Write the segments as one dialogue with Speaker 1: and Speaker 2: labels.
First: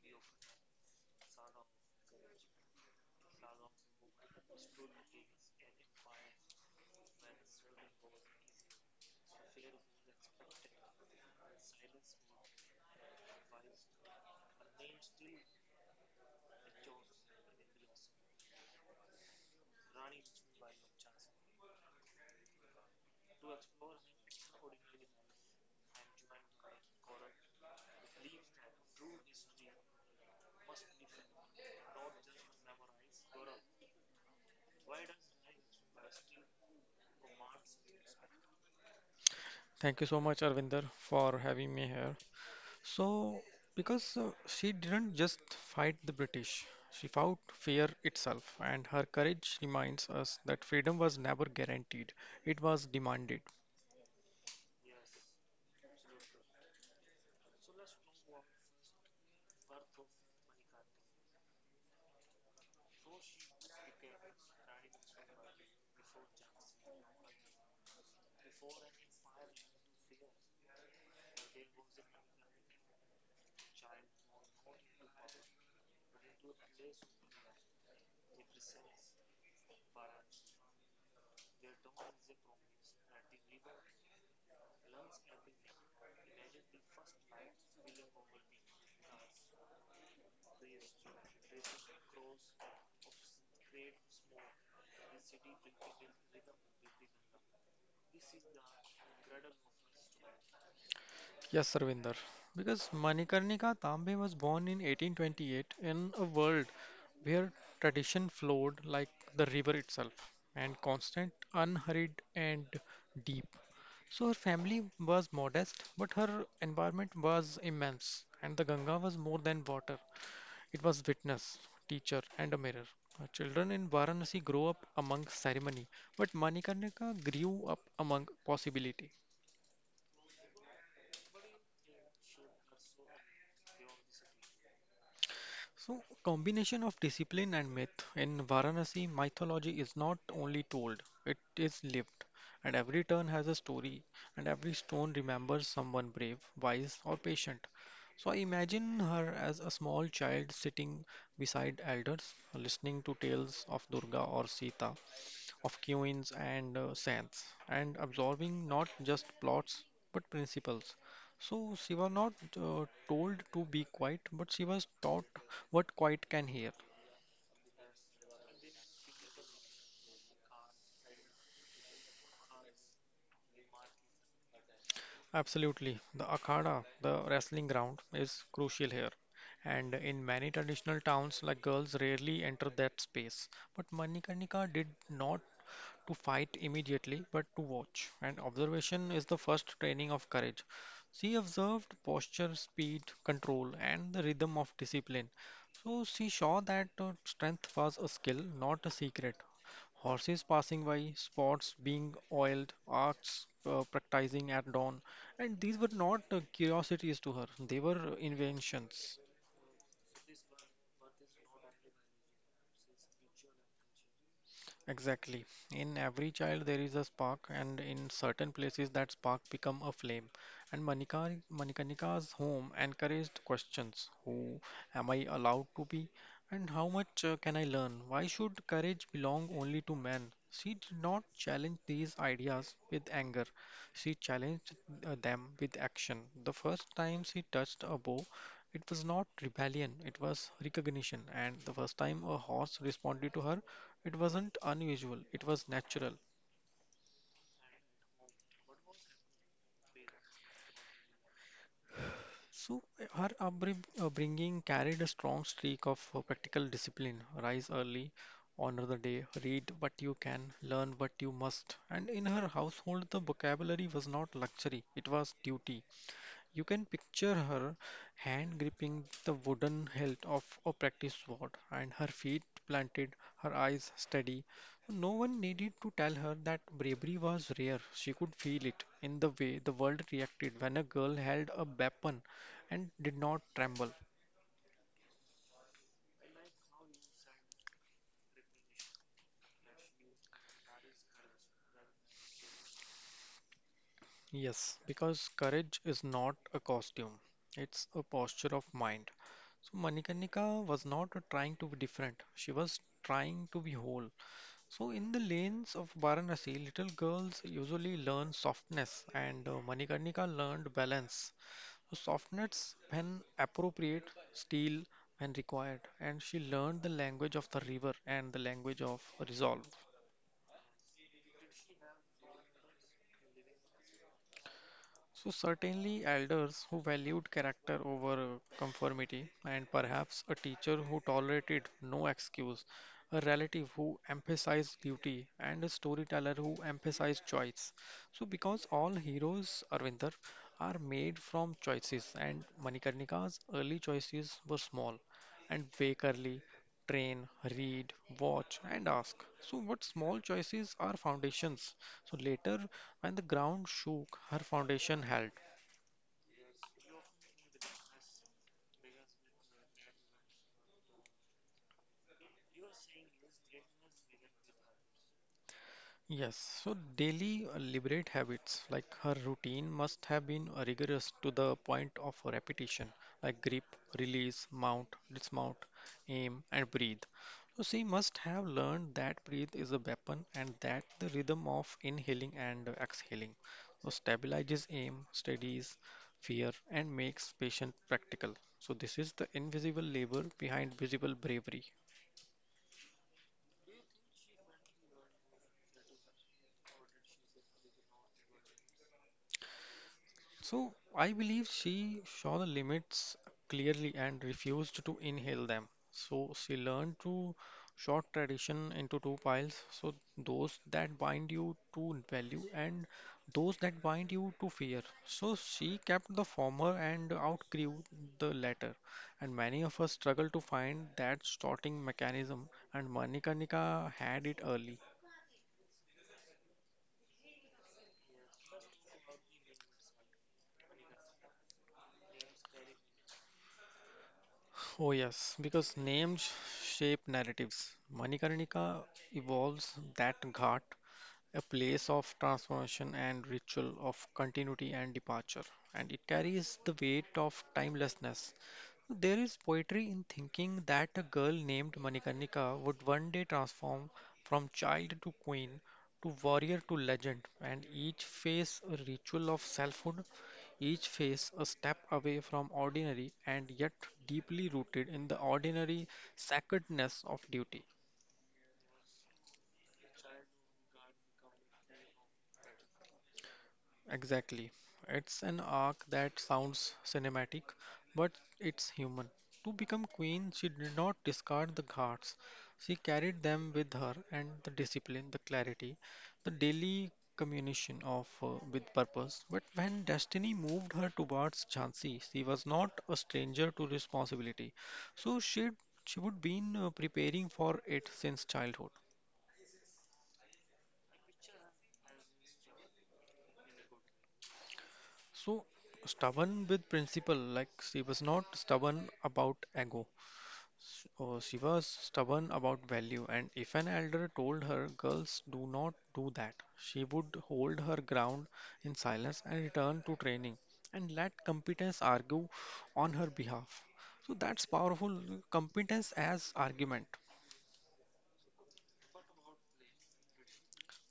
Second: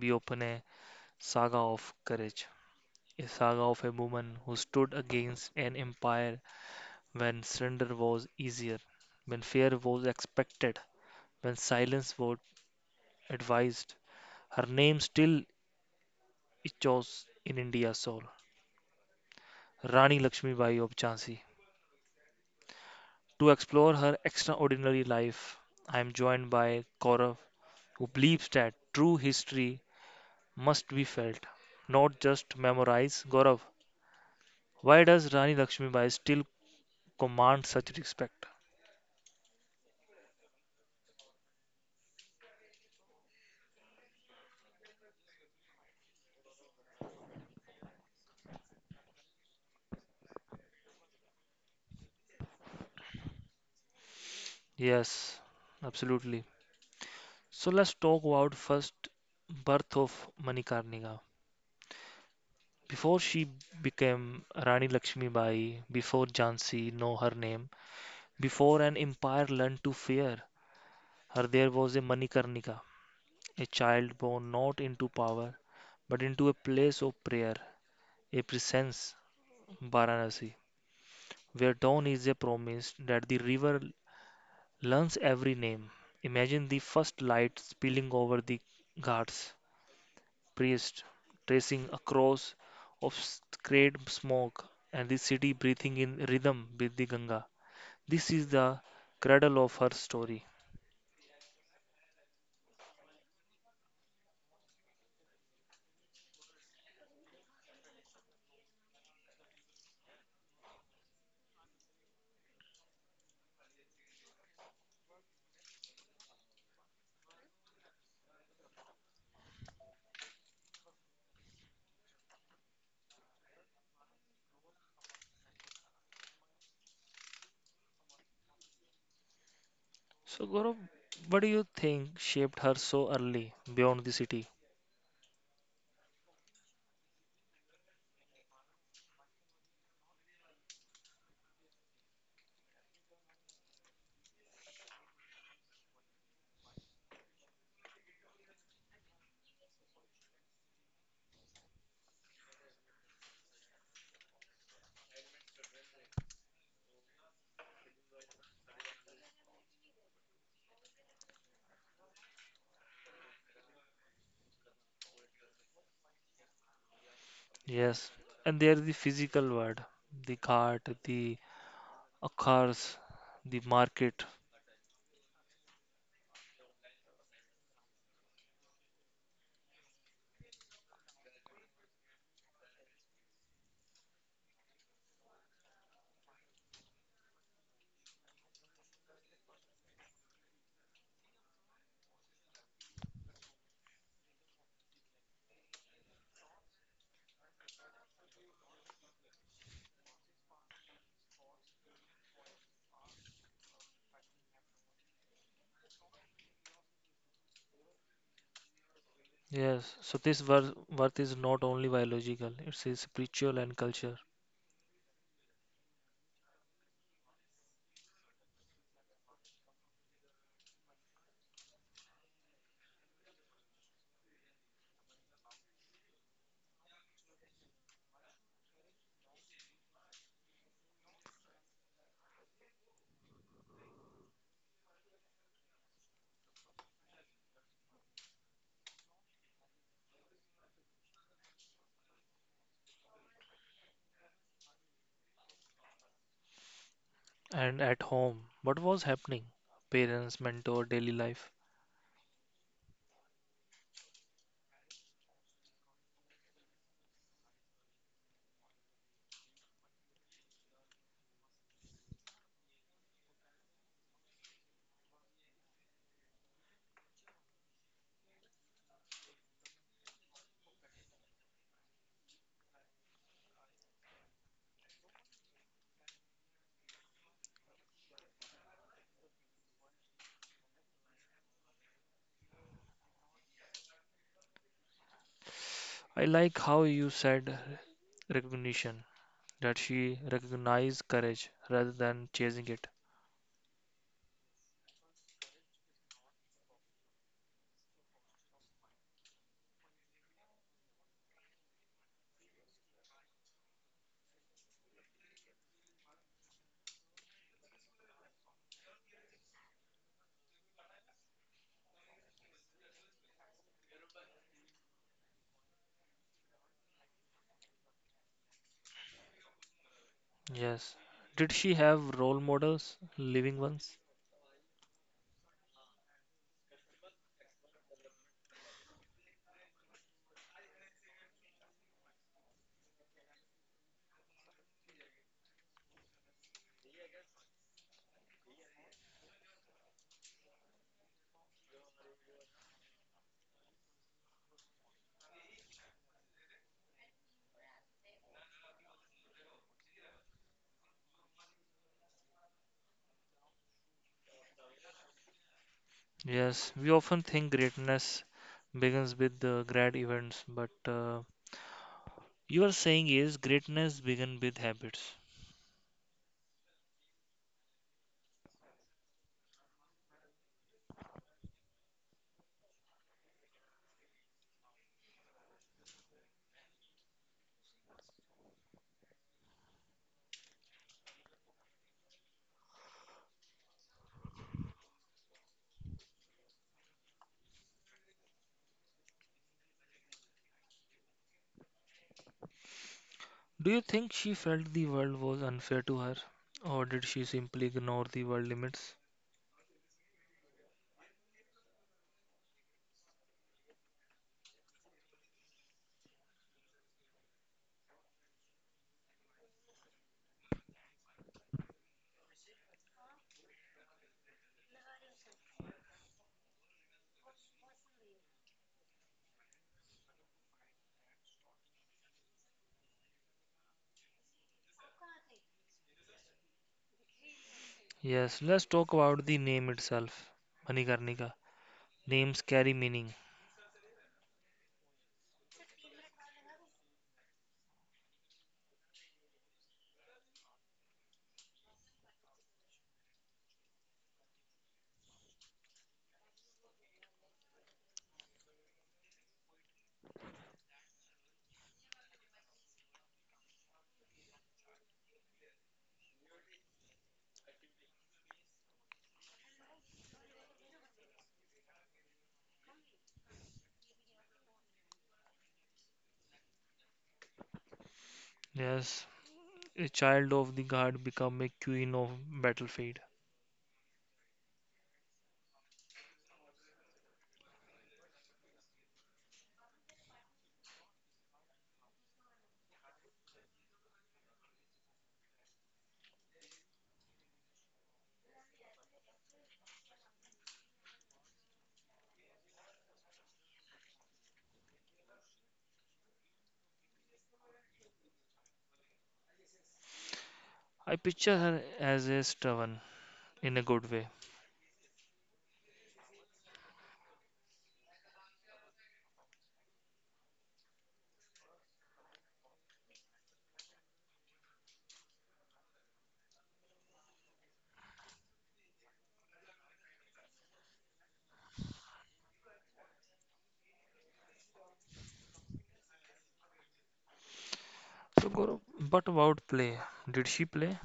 Speaker 1: we open a saga of courage, a saga of a woman who stood against an empire when surrender was easier, when fear was expected, when silence was advised. Her name still echoes in India's soul Rani Lakshmibai of Jhansi. To explore her extraordinary life, I am joined by Gaurav, who believes that true history must be felt, not just memorized. Gaurav, why does Rani Lakshmibai still command such respect?
Speaker 2: Thank you so much, Arvinder, for having me here. So, because she didn't just fight the British, she fought fear itself, and her courage reminds us that freedom was never guaranteed, it was demanded.
Speaker 1: Yes, absolutely. So let's talk about first birth of Manikarnika. Before she became Rani Lakshmibai, before Jhansi know her name, before an empire learned to fear her, there was a Manikarnika, a child born not into power, but into a place of prayer, a presence, Varanasi, where dawn is a promise that the river learns every name. Imagine the first light spilling over the ghats, priest tracing a cross of sacred smoke, and the city breathing in rhythm with the Ganga. This is the cradle of her story.
Speaker 2: Yes, Arvinder, because Manikarnika Tambe was born in 1828 in a world where tradition flowed like the river itself, and constant, unhurried, and deep. So her family was modest, but her environment was immense, and the Ganga was more than water. It was witness, teacher, and a mirror. Children in Varanasi grow up among ceremony, but Manikarnika grew up among possibility.
Speaker 1: So, Gaurav, what do you think shaped her so early beyond the city?
Speaker 2: So, combination of discipline and myth. In Varanasi, mythology is not only told, it is lived. And every turn has a story, and every stone remembers someone brave, wise, or patient. So, I imagine her as a small child sitting beside elders, listening to tales of Durga or Sita, of queens and saints, and absorbing not just plots but principles. So she was not told to be quiet, but she was taught what quiet can hear.
Speaker 1: Yes, and there is the physical world, the cart, the cars, the market.
Speaker 2: Absolutely, the akhada, the wrestling ground, is crucial here. And in many traditional towns, like girls rarely enter that space. But Manikarnika did not to fight immediately, but to watch. And observation is the first training of courage. She observed posture, speed, control, and the rhythm of discipline. So she saw that strength was a skill, not a secret. Horses passing by, spots being oiled, arts practicing at dawn, and these were not curiosities to her, they were inventions.
Speaker 1: Yes, so this worth is not only biological, it's a spiritual and culture.
Speaker 2: Exactly. In every child there is a spark and in certain places that spark become a flame. And Manikanika's home encouraged questions. Who am I allowed to be? And how much can I learn? Why should courage belong only to men? She did not challenge these ideas with anger. She challenged them with action. The first time she touched a bow, it was not rebellion, it was recognition. And the first time a horse responded to her, it wasn't unusual, it was natural.
Speaker 1: And at home, what was happening? Parents, mentor, daily life.
Speaker 2: So, her upbringing carried a strong streak of practical discipline rise early, honor the day, read what you can, learn what you must. And in her household, the vocabulary was not luxury, it was duty. You can picture her hand gripping the wooden hilt of a practice sword and her feet planted, her eyes steady. No one needed to tell her that bravery was rare. She could feel it in the way the world reacted when a girl held a weapon and did not tremble.
Speaker 1: I like how you said recognition, that she recognized courage rather than chasing it.
Speaker 2: Yes, because courage is not a costume, it's a posture of mind. So Manikarnika was not trying to be different, she was trying to be whole. So, in the lanes of Varanasi, little girls usually learn softness, and Manikarnika learned balance. So, softness when appropriate, steel when required, and she learned the language of the river and the language of resolve.
Speaker 1: Yes. Did she have role models, living ones?
Speaker 2: So, certainly, elders who valued character over conformity, and perhaps a teacher who tolerated no excuse, a relative who emphasized duty, and a storyteller who emphasized choice. So, because all heroes, Arvinder, are made from choices, and Manikarnika's early choices were small and wake early, train, read, watch, and ask. So, what small choices are foundations? So, later when the ground shook, her foundation held.
Speaker 1: Yes, we often think greatness begins with the grad events, but you are saying is greatness begin with habits.
Speaker 2: Yes, so daily liberate habits like her routine must have been rigorous to the point of repetition, like grip, release, mount, dismount, aim, and breathe. So she must have learned that breathe is a weapon and that the rhythm of inhaling and exhaling. So stabilizes aim, steadies fear, and makes patient practical. So this is the invisible labor behind visible bravery.
Speaker 1: Do you think she felt the world was unfair to her, or did she simply ignore the world limits?
Speaker 2: So I believe she saw the limits clearly and refused to inhale them. So she learned to sort tradition into two piles. So those that bind you to value and those that bind you to fear. So she kept the former and outgrew the latter. And many of us struggle to find that sorting mechanism. And Manika Nikka had it early.
Speaker 1: Yes, let's talk about the name itself, Manikarnika. Names carry meaning.
Speaker 2: Oh, yes, because names shape narratives. Manikarnika evolves that ghat, a place of transformation and ritual of continuity and departure, and it carries the weight of timelessness. There is poetry in thinking that a girl named Manikarnika would one day transform from child to queen, to warrior to legend, and each phase a ritual of selfhood, each phase a step away from ordinary and yet deeply rooted in the ordinary sacredness of duty.
Speaker 1: Yes, a child of the guard become a queen of battlefield.
Speaker 2: Exactly. It's an arc that sounds cinematic, but it's human. To become queen, she did not discard the guards. She carried them with her, and the discipline, the clarity, the daily communication of with purpose. But when destiny moved her towards Jhansi, she was not a stranger to responsibility. So she would been preparing for it since childhood.
Speaker 1: I picture her as a stubborn in a good way.
Speaker 2: So stubborn with principle, like she was not stubborn about ego. She was stubborn about value, and if an elder told her, "Girls, do not do that," she would hold her ground in silence and return to training and let competence argue on her behalf. So that's powerful competence as argument.
Speaker 1: So, Gaurav, but about play? Did she play?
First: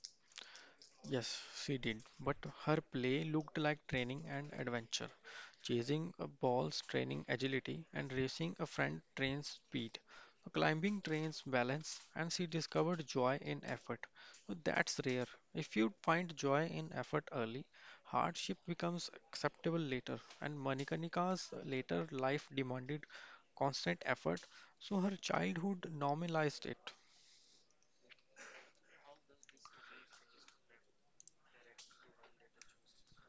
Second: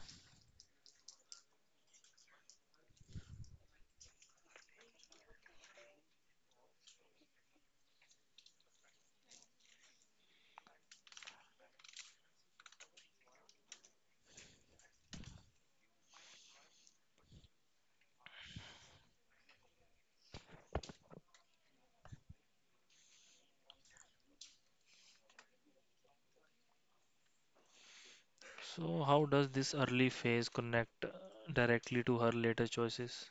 Speaker 2: Yes, she did, but her play looked like training and adventure. Chasing a ball's training agility and racing a friend trains speed. Climbing trains balance, and she discovered joy in effort. So that's rare. If you find joy in effort early, hardship becomes acceptable later, and Manikanika's later life demanded constant effort, so her childhood normalized it.
Speaker 1: So, how does this early phase connect directly to her later choices?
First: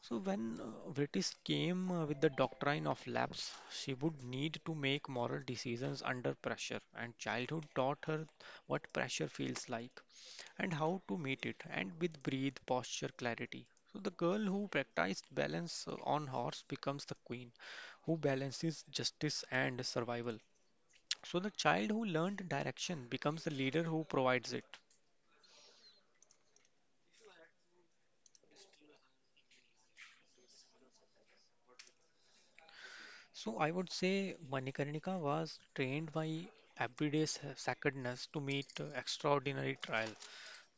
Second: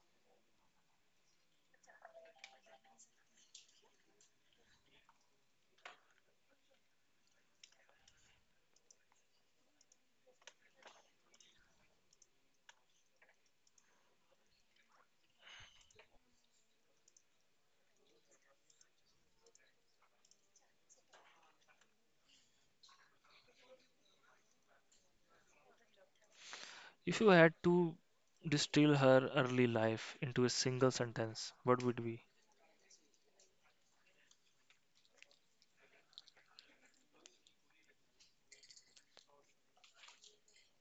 Speaker 2: So when British came with the doctrine of lapse, she would need to make moral decisions under pressure, and childhood taught her what pressure feels like and how to meet it, and with breathe, posture, clarity. So the girl who practiced balance on horse becomes the queen, who balances justice and survival. So the child who learned direction becomes the leader who provides it.
Speaker 1: If you had to distill her early life into a single sentence, what would be?
Speaker 2: So I would say Manikarnika was trained by everyday sacredness to meet extraordinary trial.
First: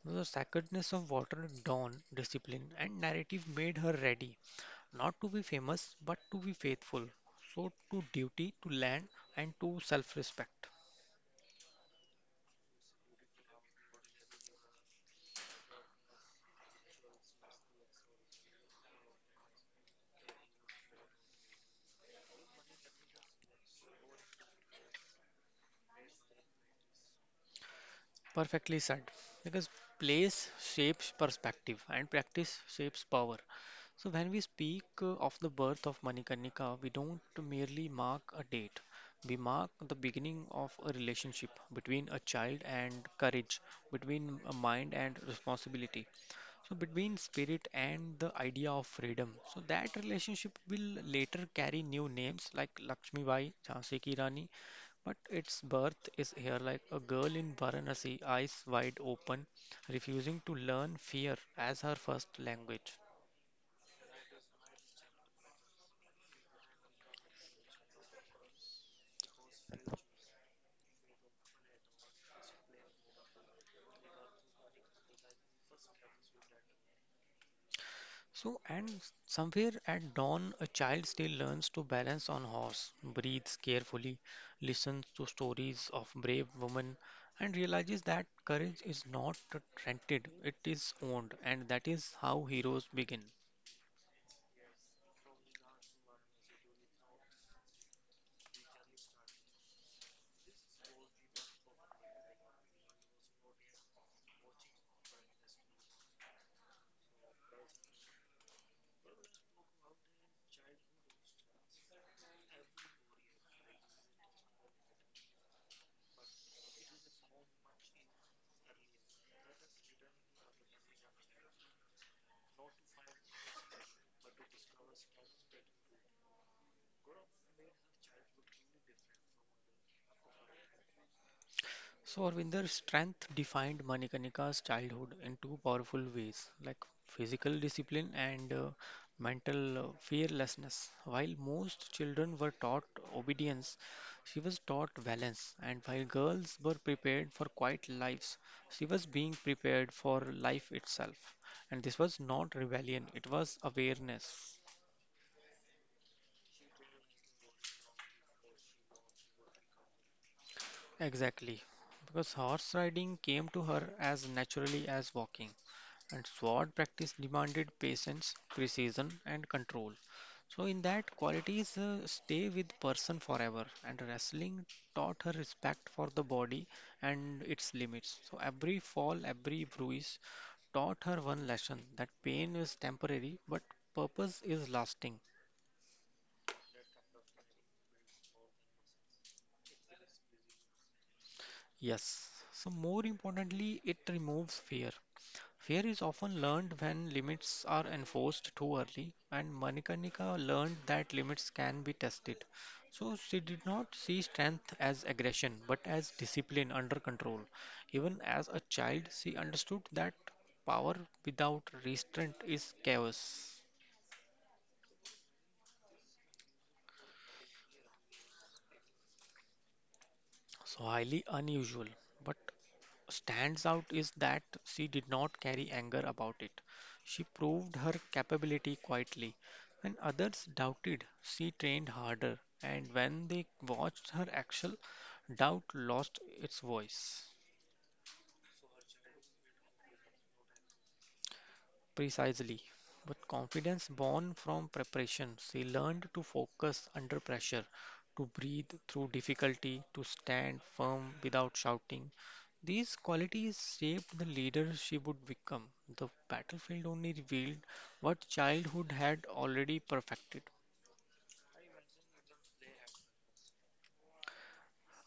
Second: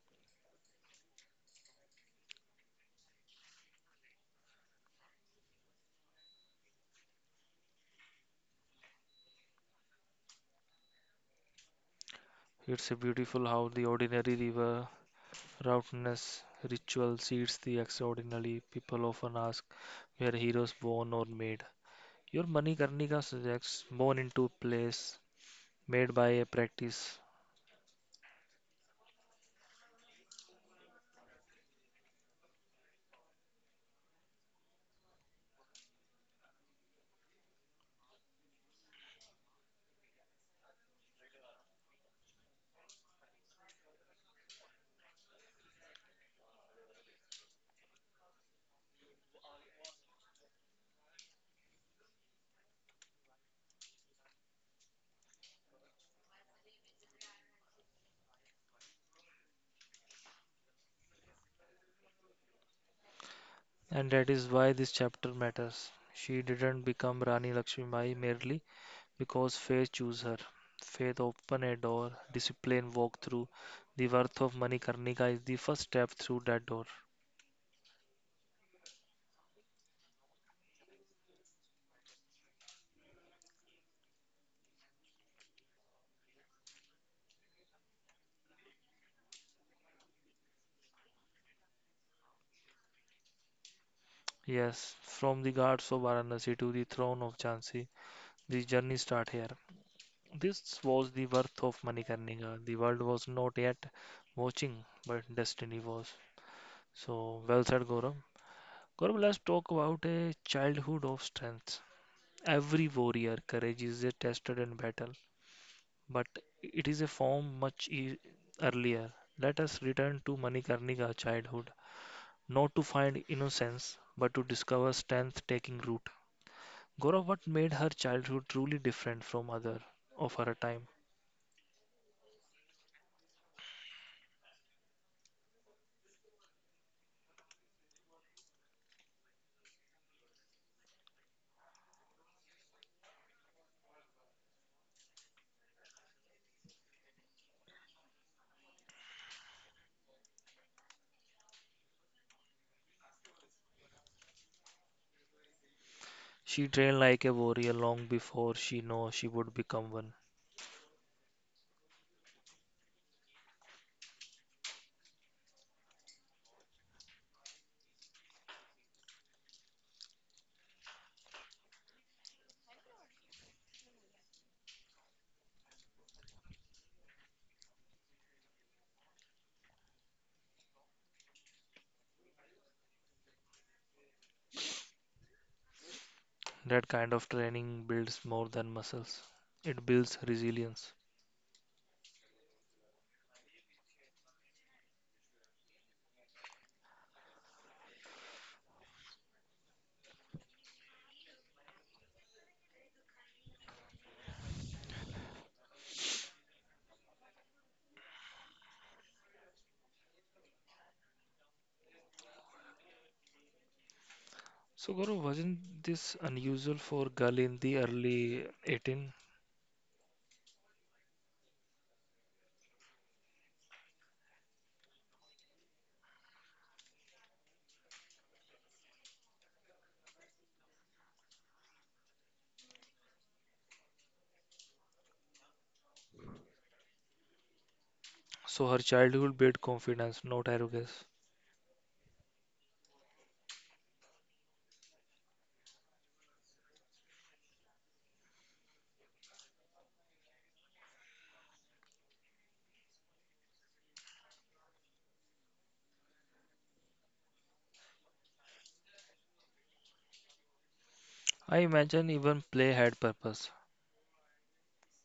Speaker 2: The sacredness of water, dawn, discipline, and narrative made her ready, not to be famous, but to be faithful. So to duty, to land, and to self-respect.
Speaker 1: It's a beautiful how the ordinary river roughness ritual seeds the extraordinary. People often ask where heroes born or made. Your Manikarnika suggests born into a place made by a practice,
Speaker 2: Perfectly said. Because place shapes perspective and practice shapes power. So when we speak of the birth of Manikarnika, we don't merely mark a date. We mark the beginning of a relationship between a child and courage, between a mind and responsibility. So between spirit and the idea of freedom. So that relationship will later carry new names like Lakshmi Bai, Jhansi Ki Rani, but its birth is here like a girl in Varanasi, eyes wide open, refusing to learn fear as her first language.
Speaker 1: and that is why this chapter matters. She didn't become Rani Lakshmibai merely because faith chose her. Faith opened a door, discipline walked through. The worth of Manikarnika is the first step through that door.
Speaker 2: So, and somewhere at dawn, a child still learns to balance on horse, breathes carefully, listens to stories of brave women, and realizes that courage is not rented, it is owned, and that is how heroes begin.
Speaker 1: Yes, from the guards of Varanasi to the throne of Jhansi, the journey start here. This was the worth of Manikarnika. The world was not yet watching, but destiny was. So, well said, Gaurav. Gaurav, let's talk about a childhood of strength. Every warrior courage is tested in battle, but it is a form much earlier. Let us return to Manikarnika's childhood, not to find innocence, but to discover strength taking root. Gaurav, what made her childhood truly different from other of her time?
Speaker 2: So Arvinder's strength defined Manikanika's childhood in two powerful ways, like physical discipline and mental fearlessness. While most children were taught obedience, she was taught balance, and while girls were prepared for quiet lives, she was being prepared for life itself. And this was not rebellion, it was awareness.
Speaker 1: She trained like a warrior long before she knew she would become one.
Speaker 2: Exactly, because horse riding came to her as naturally as walking. And sword practice demanded patience, precision, and control. So, in that, qualities stay with person forever. And wrestling taught her respect for the body and its limits. So, every fall, every bruise taught her one lesson that pain is temporary, but purpose is lasting.
Speaker 1: That kind of training builds more than muscles. It builds resilience.
Speaker 2: Yes. So, more importantly, it removes fear. Fear is often learned when limits are enforced too early, and Manikarnika learned that limits can be tested. So she did not see strength as aggression but as discipline under control. Even as a child, she understood that power without restraint is chaos.
Speaker 1: So, Gaurav, wasn't this unusual for girl in the early 18?
Speaker 2: So highly unusual, but stands out is that she did not carry anger about it. She proved her capability quietly. When others doubted, she trained harder, and when they watched her actual doubt lost its voice.
Speaker 1: So her childhood built confidence, not arrogance.
Speaker 2: Precisely. But confidence born from preparation. She learned to focus under pressure, to breathe through difficulty, to stand firm without shouting. These qualities shaped the leader she would become. The battlefield only revealed what childhood had already perfected.
Speaker 1: I imagine even play had purpose.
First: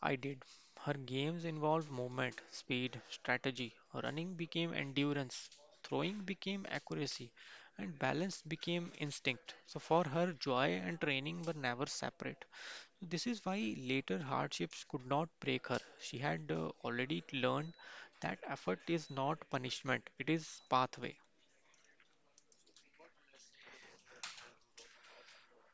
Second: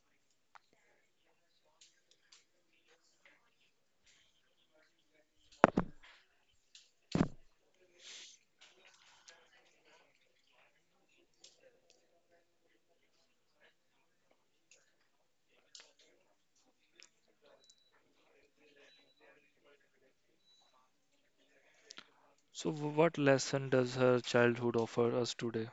Speaker 2: I did. Her games involved movement, speed, strategy. Running became endurance, throwing became accuracy, and balance became instinct. So, for her, joy and training were never separate. So, this is why later hardships could not break her. She had already learned that effort is not punishment, it is pathway.
Speaker 1: So, what lesson does her childhood offer us today?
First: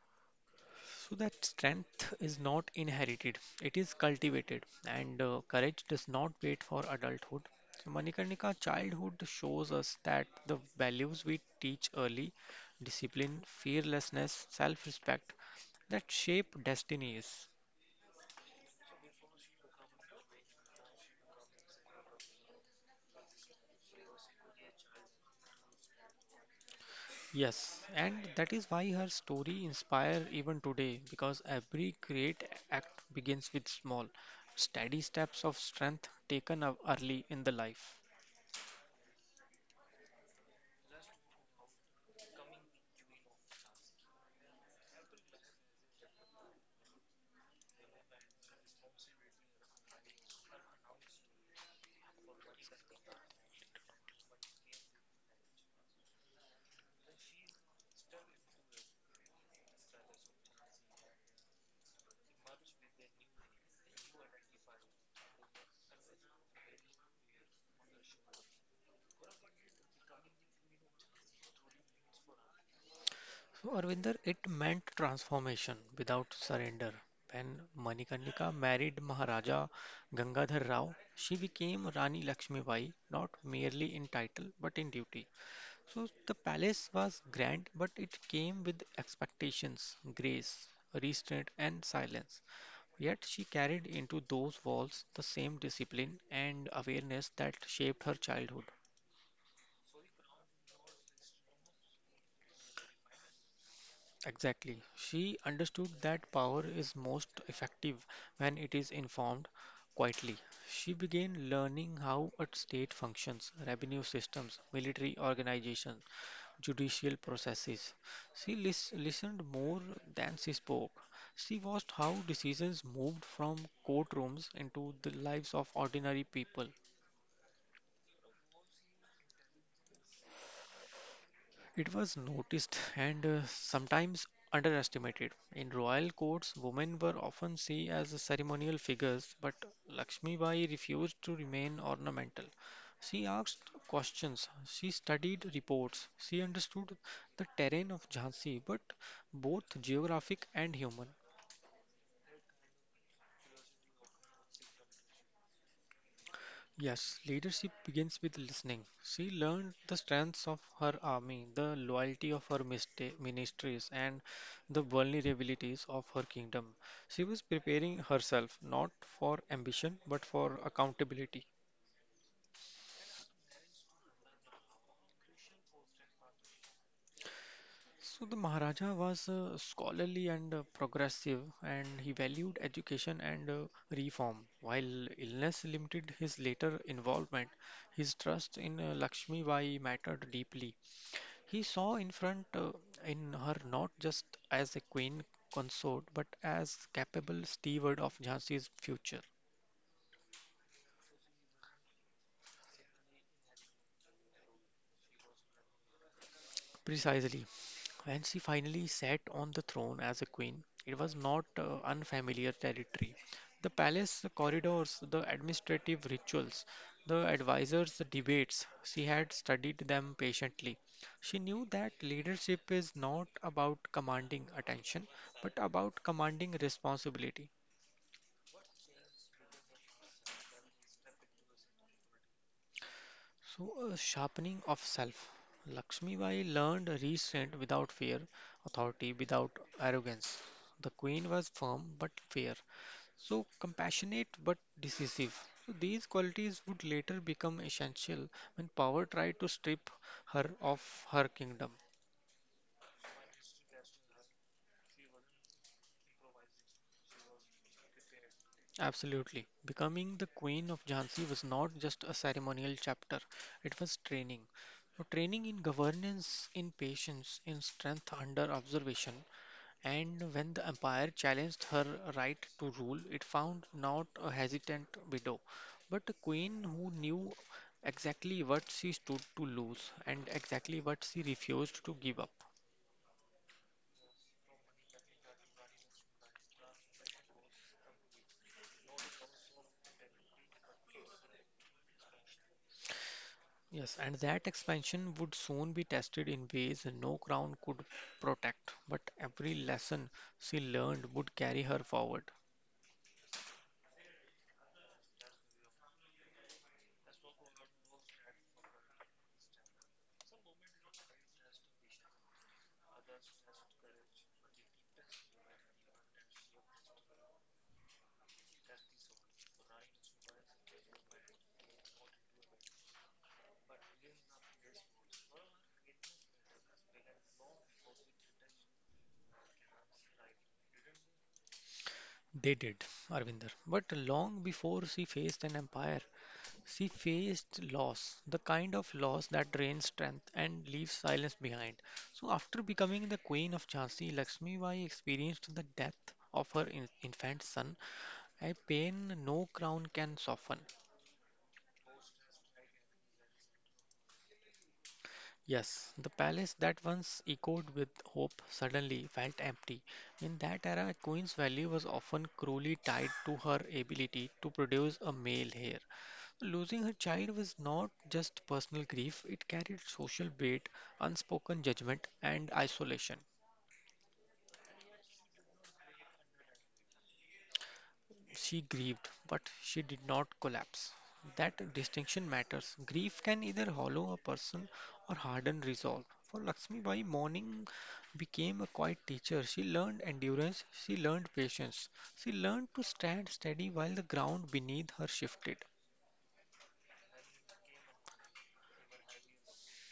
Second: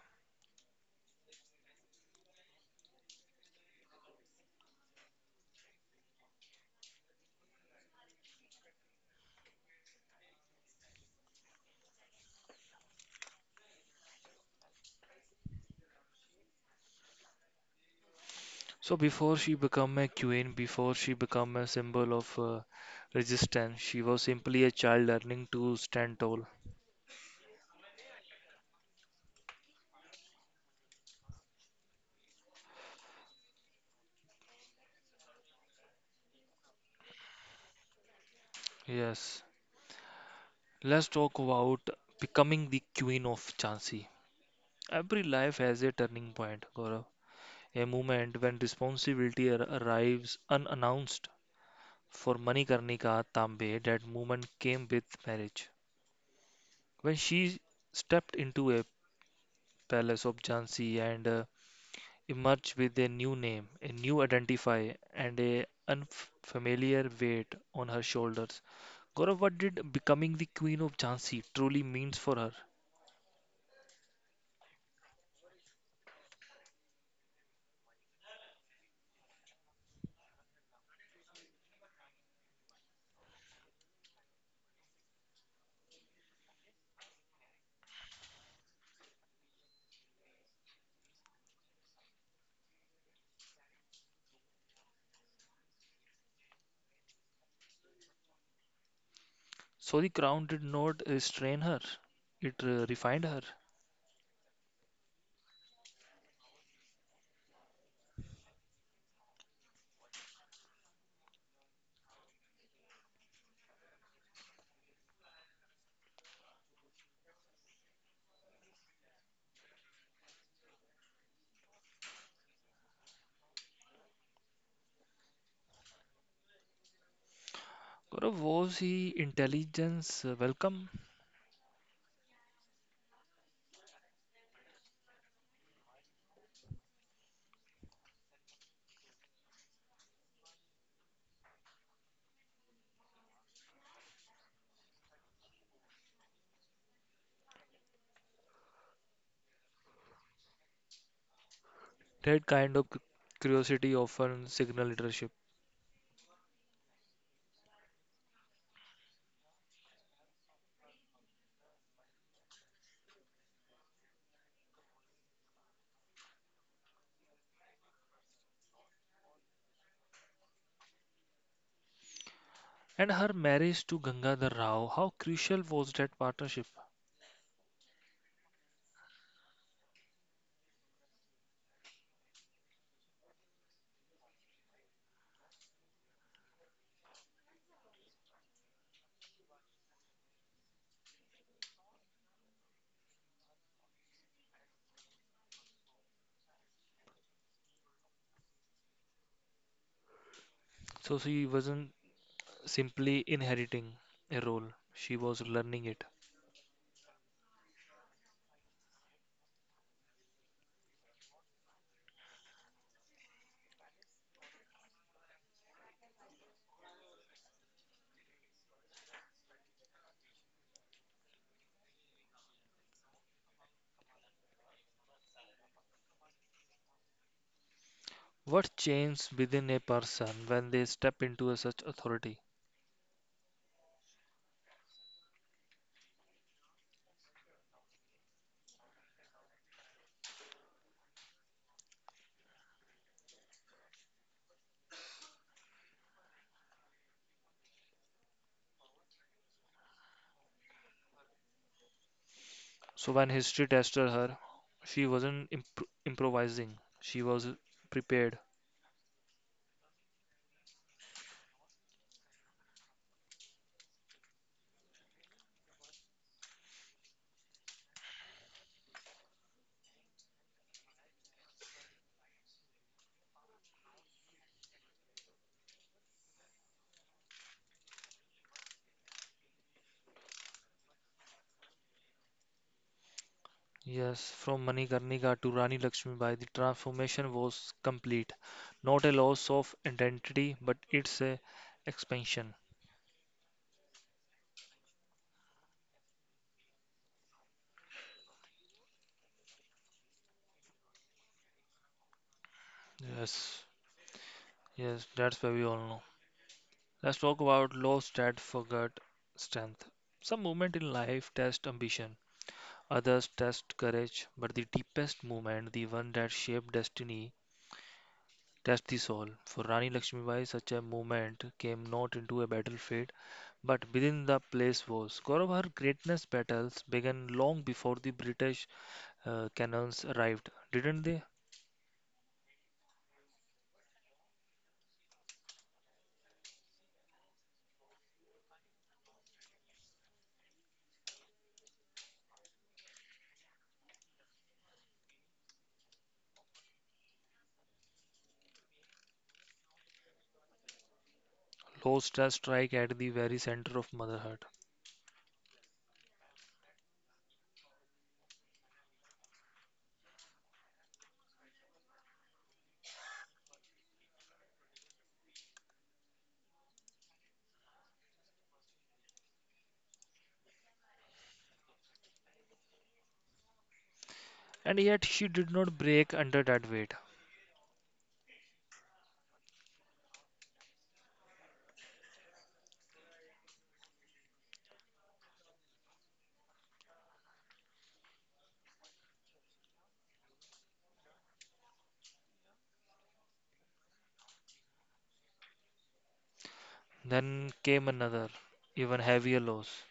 Speaker 2: So that strength is not inherited, it is cultivated, and courage does not wait for adulthood. So Manikarnika, childhood shows us that the values we teach early discipline, fearlessness, self respect that shape destinies.
Speaker 1: So, before she became a queen, before she became a symbol of resistance, she was simply a child learning to stand tall.
Speaker 2: Yes, and that is why her story inspires even today because every great act begins with small, steady steps of strength taken up early in the life.
Speaker 1: Yes. Let's talk about becoming the queen of Jhansi. Every life has a turning point, Gaurav. A moment when responsibility arrives unannounced. For Manikarnika Tambe, that moment came with marriage. When she stepped into a palace of Jhansi and emerged with a new name, a new identify, and a unfamiliar weight on her shoulders, Gaurav, what did becoming the queen of Jhansi truly means for her?
Speaker 2: So, Arvinder, it meant transformation without surrender. When Manikarnika married Maharaja Gangadhar Rao, she became Rani Lakshmibai, not merely in title but in duty. So, the palace was grand, but it came with expectations, grace, restraint, and silence. Yet, she carried into those walls the same discipline and awareness that shaped her childhood.
Speaker 1: So the crown did not restrain her; it refined her.
Speaker 2: Exactly. She understood that power is most effective when it is informed quietly. She began learning how a state functions, revenue systems, military organizations, judicial processes. She listened more than she spoke. She watched how decisions moved from courtrooms into the lives of ordinary people.
Speaker 1: Gaurav, was he intelligence welcome?
Speaker 2: It was noticed and sometimes underestimated. In royal courts, women were often seen as ceremonial figures, but Lakshmi Bai refused to remain ornamental. She asked questions, she studied reports, she understood the terrain of Jhansi, but both geographic and human.
Speaker 1: That kind of curiosity often signal leadership.
Speaker 2: Yes, leadership begins with listening. She learned the strengths of her army, the loyalty of her ministries, and the vulnerabilities of her kingdom. She was preparing herself not for ambition but for accountability.
Speaker 1: And her marriage to Gangadhar Rao, how crucial was that partnership?
Speaker 2: So, the Maharaja was scholarly and progressive, and he valued education and reform. While illness limited his later involvement, his trust in Lakshmi Bai mattered deeply. He saw in her not just as a queen consort but as capable steward of Jhansi's future.
Speaker 1: So she wasn't simply inheriting a role, she was learning it.
Speaker 2: Precisely. When she finally sat on the throne as a queen, it was not unfamiliar territory. The palace corridors, the administrative rituals, the advisors' debates, she had studied them patiently. She knew that leadership is not about commanding attention, but about commanding responsibility.
Speaker 1: What changes within a person when they step into a such authority?
Speaker 2: So, a sharpening of self. Lakshmi Bai learned restraint without fear, authority without arrogance. The queen was firm but fair, so compassionate but decisive. So these qualities would later become essential when power tried to strip her of her kingdom.
Speaker 1: So when history tested her, she wasn't improvising, she was prepared.
Speaker 2: Absolutely. Becoming the queen of Jhansi was not just a ceremonial chapter, it was training. So training in governance, in patience, in strength under observation, and when the empire challenged her right to rule, it found not a hesitant widow, but a queen who knew exactly what she stood to lose and exactly what she refused to give up.
Speaker 1: Yes, from Manikarnika to Rani Lakshmibai, the transformation was complete. Not a loss of identity, but it's a expansion.
Speaker 2: Yes, and that expansion would soon be tested in ways no crown could protect, but every lesson she learned would carry her forward.
Speaker 1: Yes, yes, that's why we all know. Let's talk about low stat forgot strength. Some movement in life test ambition, others test courage, but the deepest movement, the one that shaped destiny, test the soul. For Rani Lakshmibai, such a movement came not into a battlefield, but within the place was. Gaurav, her greatness battles began long before the British cannons arrived, didn't they?
Speaker 2: They did, Arvinder. But long before she faced an empire, she faced loss, the kind of loss that drains strength and leaves silence behind. So, after becoming the queen of Jhansi, Lakshmi Bai experienced the death of her infant son, a pain no crown can soften.
Speaker 1: Low stress strike at the very center of motherhood.
Speaker 2: Yes, the palace that once echoed with hope suddenly felt empty. In that era, a queen's value was often cruelly tied to her ability to produce a male heir. Losing her child was not just personal grief, it carried social weight, unspoken judgment, and isolation.
Speaker 1: And yet she did not break under that weight.
Speaker 2: She grieved, but she did not collapse. That distinction matters. Grief can either hollow a person or harden resolve. For Lakshmibai, mourning became a quiet teacher. She learned endurance, she learned patience, she learned to stand steady while the ground beneath her shifted.
Speaker 1: Then came another, even heavier loss.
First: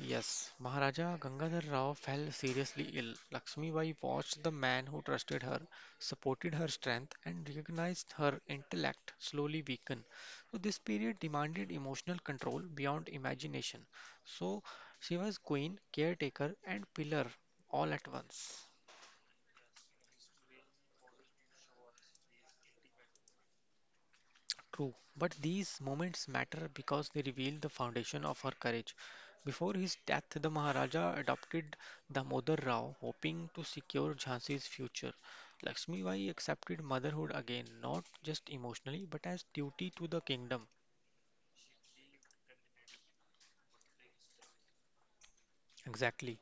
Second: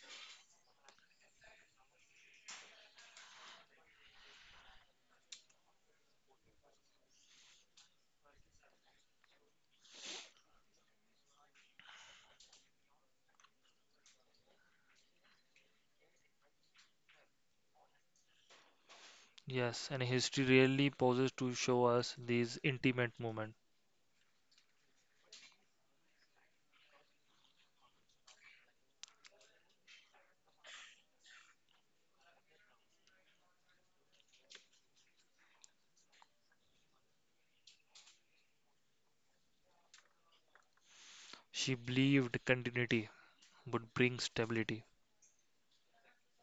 Speaker 2: Yes, Maharaja Gangadhar Rao fell seriously ill. Lakshmi Bai watched the man who trusted her, supported her strength, and recognized her intellect slowly weaken. So, this period demanded emotional control beyond imagination. So, she was queen, caretaker, and pillar all at once.
Speaker 1: Yes, and history really pauses to show us these intimate moments.
Speaker 2: True, but these moments matter because they reveal the foundation of her courage. Before his death, the Maharaja adopted Damodar Rao, hoping to secure Jhansi's future. Lakshmi Bai accepted motherhood again, not just emotionally, but as duty to the kingdom.
Speaker 1: She believed continuity would bring stability.
Speaker 2: Exactly.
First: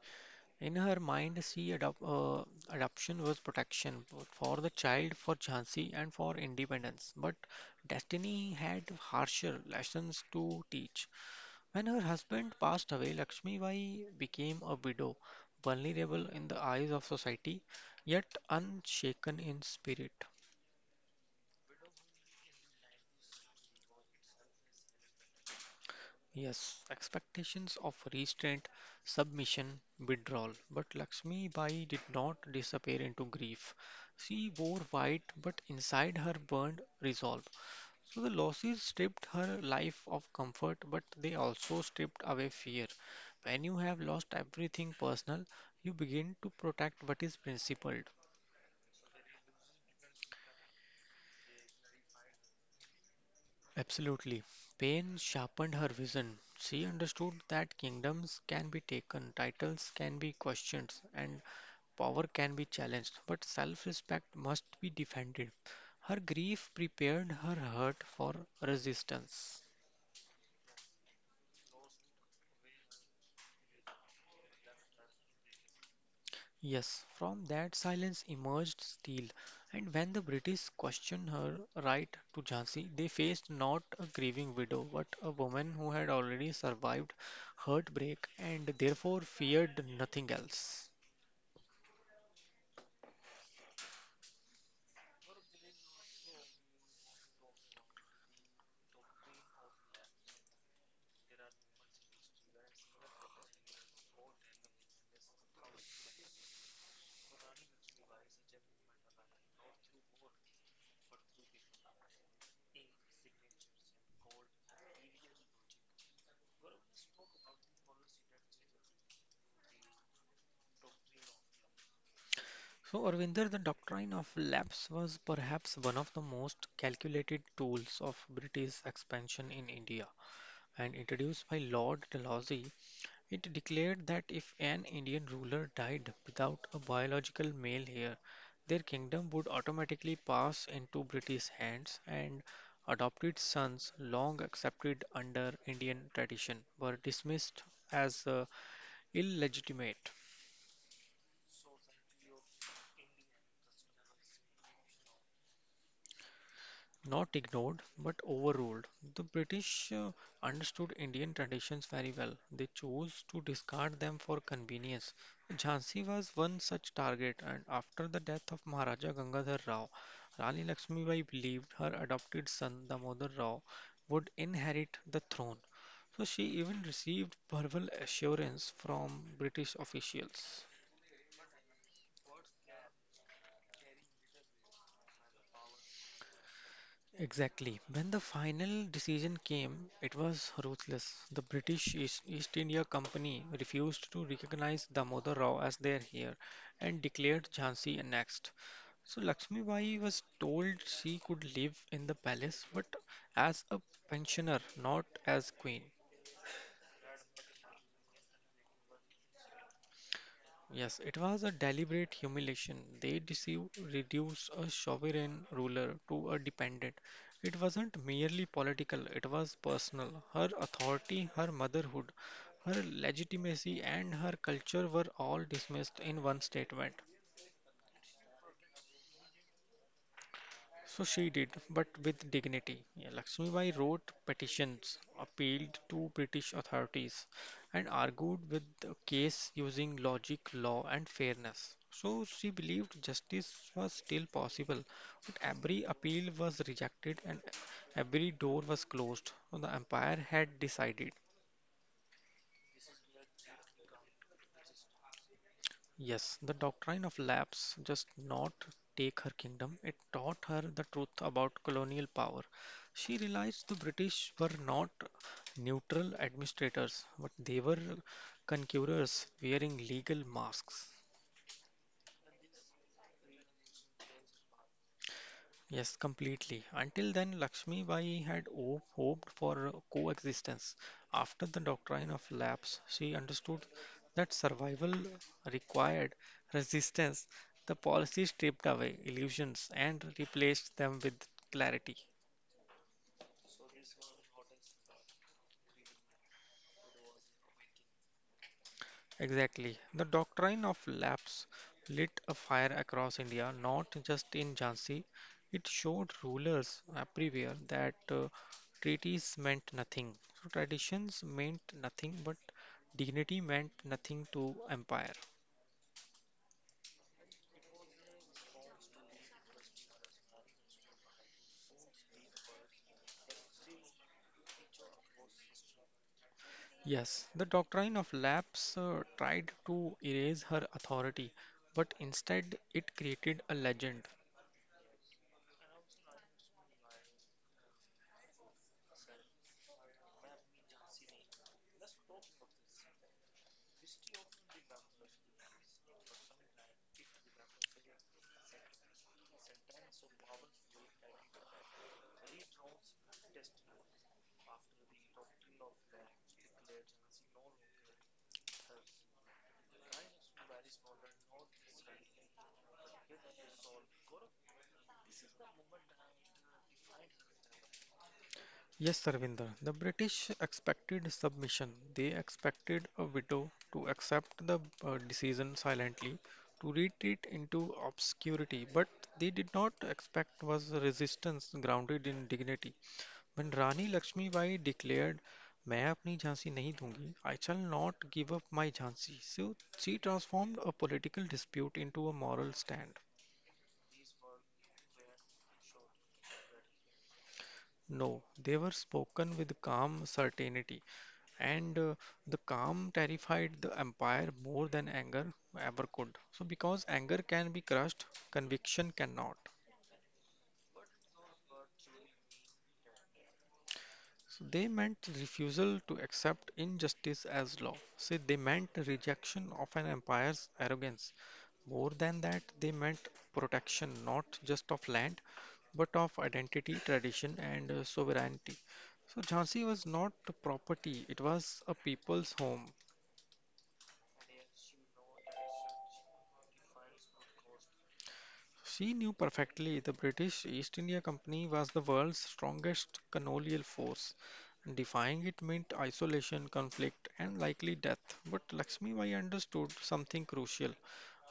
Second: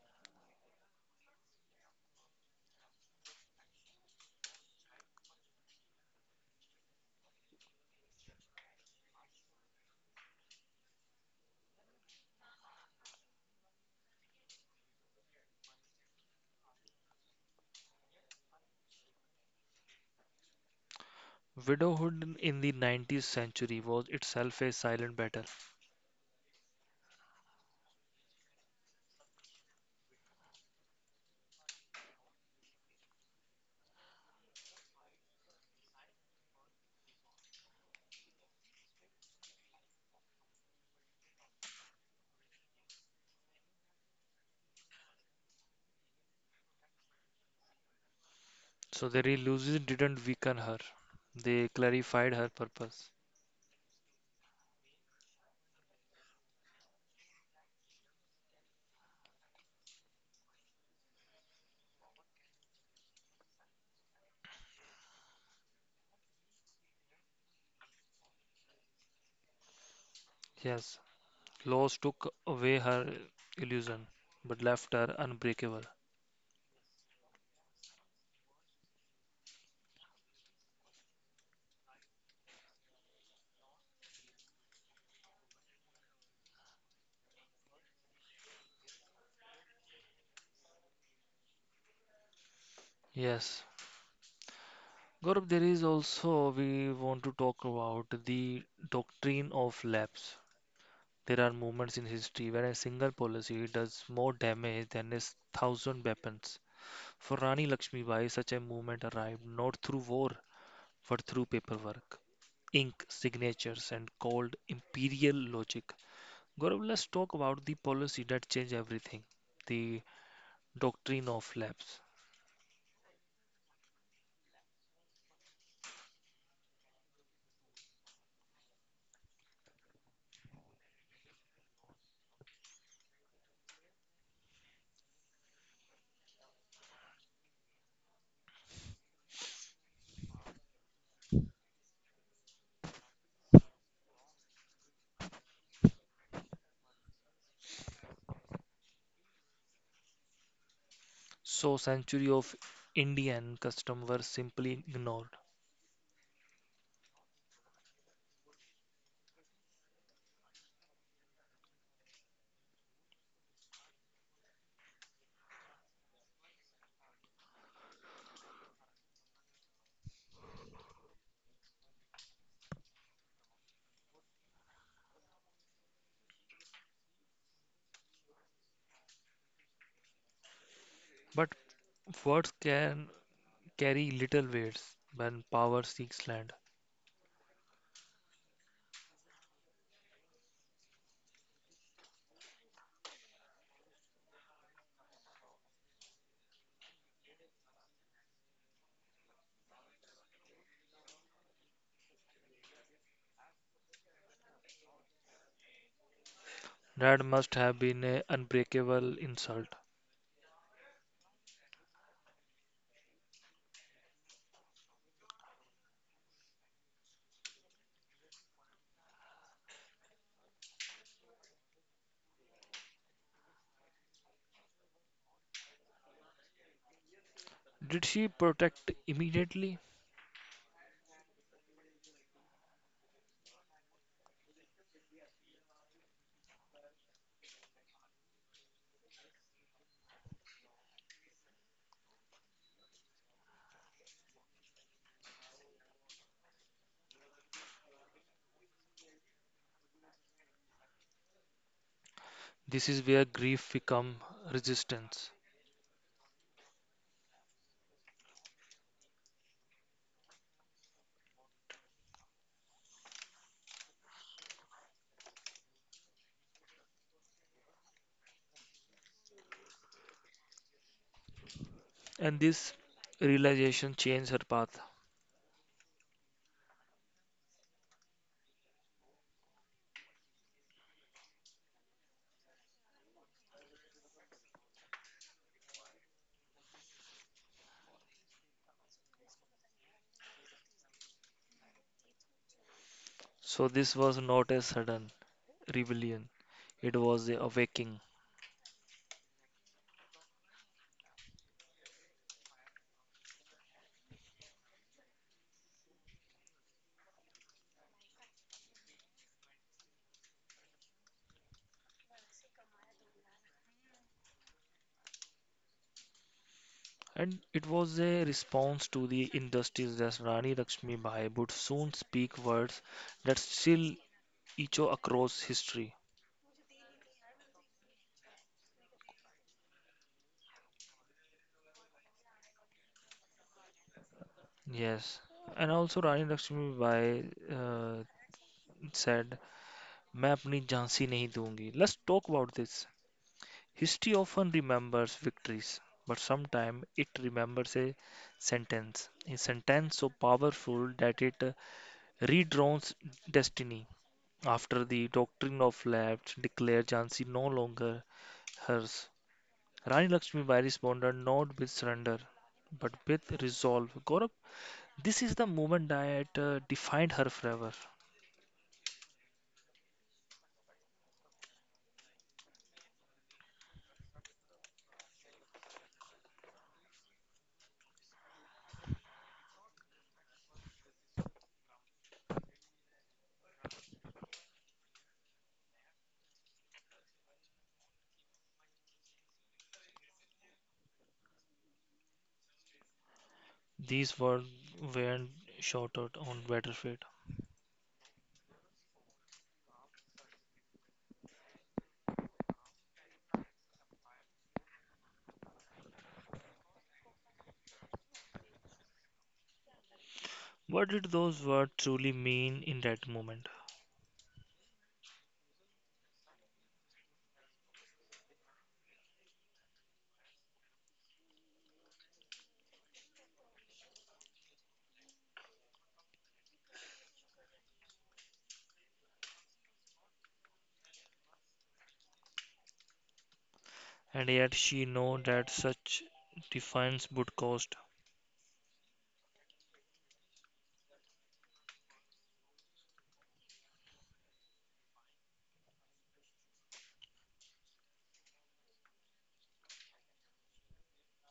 Speaker 2: In her mind, she adop adoption was protection both for the child, for Jhansi, and for independence. But destiny had harsher lessons to teach. When her husband passed away, Lakshmi Bai became a widow, vulnerable in the eyes of society, yet unshaken in spirit.
Speaker 1: Widowhood in the 19th century was itself a silent battle.
Speaker 2: Yes, expectations of restraint, submission, withdrawal. But Lakshmi Bai did not disappear into grief. She wore white, but inside her burned resolve. So the losses stripped her life of comfort, but they also stripped away fear. When you have lost everything personal, you begin to protect what is principled.
Speaker 1: So their illusions didn't weaken her, they clarified her purpose.
Speaker 2: Absolutely. Pain sharpened her vision. She understood that kingdoms can be taken, titles can be questioned, and power can be challenged, but self respect must be defended. Her grief prepared her heart for resistance.
Speaker 1: Yes, loss took away her illusion, but left her unbreakable.
Speaker 2: Yes, from that silence emerged steel, and when the British questioned her right to Jhansi, they faced not a grieving widow, but a woman who had already survived heartbreak and therefore feared nothing else.
Speaker 1: Yes, Gaurav, there is also, we want to talk about the doctrine of lapse. There are moments in history where a single policy does more damage than a thousand weapons. For Rani Lakshmibai, such a movement arrived not through war, but through paperwork, ink, signatures, and called imperial logic. Gaurav, let's talk about the policy that changed everything, the doctrine of lapse.
Speaker 2: So, Arvinder, the doctrine of lapse was perhaps one of the most calculated tools of British expansion in India, and introduced by Lord Dalhousie. It declared that if an Indian ruler died without a biological male heir, their kingdom would automatically pass into British hands, and adopted sons, long accepted under Indian tradition, were dismissed as illegitimate.
Speaker 1: So, century of Indian custom were simply ignored.
Speaker 2: Not ignored, but overruled. The British understood Indian traditions very well. They chose to discard them for convenience. Jhansi was one such target, and after the death of Maharaja Gangadhar Rao, Rani Lakshmibai believed her adopted son Damodar Rao would inherit the throne. So she even received verbal assurance from British officials.
Speaker 1: But words can carry little weight when power seeks land.
Speaker 2: Exactly. When the final decision came, it was ruthless. The East India Company refused to recognize Damodar Rao as their heir and declared Jhansi annexed. So Lakshmi Bai was told she could live in the palace, but as a pensioner, not as queen.
Speaker 1: That must have been an unbreakable insult.
Speaker 2: Yes, it was a deliberate humiliation. They deceived, reduced a sovereign ruler to a dependent. It wasn't merely political, it was personal. Her authority, her motherhood, her legitimacy, and her culture were all dismissed in one statement.
Speaker 1: Did she protect immediately?
Speaker 2: So she did, but with dignity. Yeah, Lakshmi Bai wrote petitions, appealed to British authorities, and argued with the case using logic, law, and fairness. So she believed justice was still possible, but every appeal was rejected and every door was closed. So the empire had decided.
Speaker 1: This is where grief becomes resistance.
Speaker 2: Yes, the doctrine of lapse just not take her kingdom. It taught her the truth about colonial power. She realized the British were not neutral administrators, but they were conquerors wearing legal masks.
Speaker 1: And this realization changed her path.
Speaker 2: Yes, completely. Until then, Lakshmi Bai had hoped for coexistence. After the doctrine of lapse, she understood that survival required resistance. The policy stripped away illusions and replaced them with clarity.
Speaker 1: So, this was not a sudden rebellion, it was a awakening.
Speaker 2: Exactly. The doctrine of lapse lit a fire across India, not just in Jhansi. It showed rulers everywhere that treaties meant nothing. So traditions meant nothing, but dignity meant nothing to empire.
Speaker 1: And it was a response to the injustice that Rani Lakshmi Bai would soon speak words that still echo across history.
Speaker 2: Yes, the doctrine of lapse tried to erase her authority, but instead it created a legend.
Speaker 1: Yes, and also Rani Lakshmibai uh, said, "मैं अपनी झांसी नहीं दूंगी." Let's talk about this. History often remembers victories, but sometimes it remembers a sentence so powerful that it redrawns destiny. After the doctrine of left declared Jhansi no longer hers, Rani Lakshmibai responded not with surrender, but with resolve. Gaurav, this is the moment that defined her forever.
Speaker 2: Yes, Sarvinder. The British expected submission. They expected a widow to accept the decision silently, to retreat into obscurity. But they did not expect was resistance grounded in dignity. When Rani Lakshmibai declared, "मैं अपनी झांसी नहीं दूंगी," I shall not give up my Jhansi. So she transformed a political dispute into a moral stand.
Speaker 1: These words weren't shouted on battlefield.
Speaker 2: No, they were spoken with calm certainty, and the calm terrified the empire more than anger ever could. So, because anger can be crushed, conviction cannot.
Speaker 1: What did those words truly mean in that moment?
Speaker 2: So, they meant refusal to accept injustice as law. So, they meant rejection of an empire's arrogance. More than that, they meant protection not just of land but of identity, tradition, and sovereignty. So, Jhansi was not a property, it was a people's home.
Speaker 1: And yet she knew that such defiance would cost.
Speaker 2: She knew perfectly the British East India Company was the world's strongest colonial force. Defying it meant isolation, conflict, and likely death. But Lakshmi Bai understood something crucial:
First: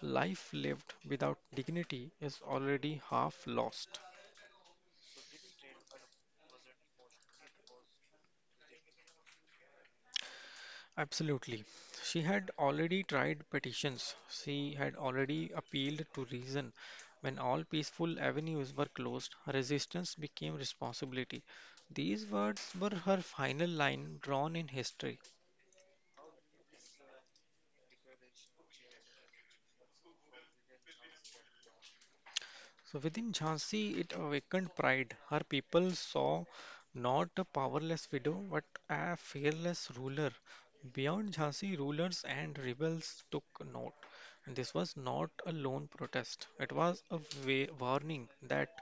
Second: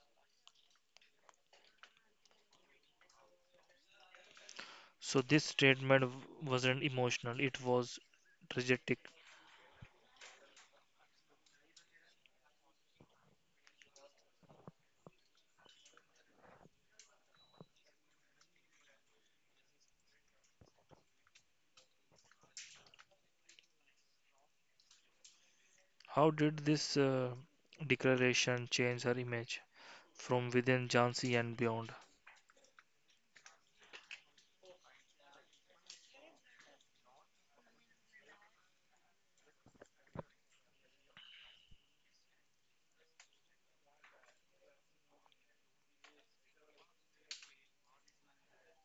Speaker 2: life lived without dignity is already half lost.
Speaker 1: So this statement wasn't emotional, it was tragic.
Speaker 2: Absolutely. She had already tried petitions. She had already appealed to reason. When all peaceful avenues were closed, resistance became responsibility. These words were her final line drawn in history.
Speaker 1: How did this declaration change her image from within Jhansi and beyond?
Speaker 2: So within Jhansi, it awakened pride. Her people saw not a powerless widow, but a fearless ruler. Beyond Jhansi, rulers and rebels took note. And this was not a lone protest, it was a warning that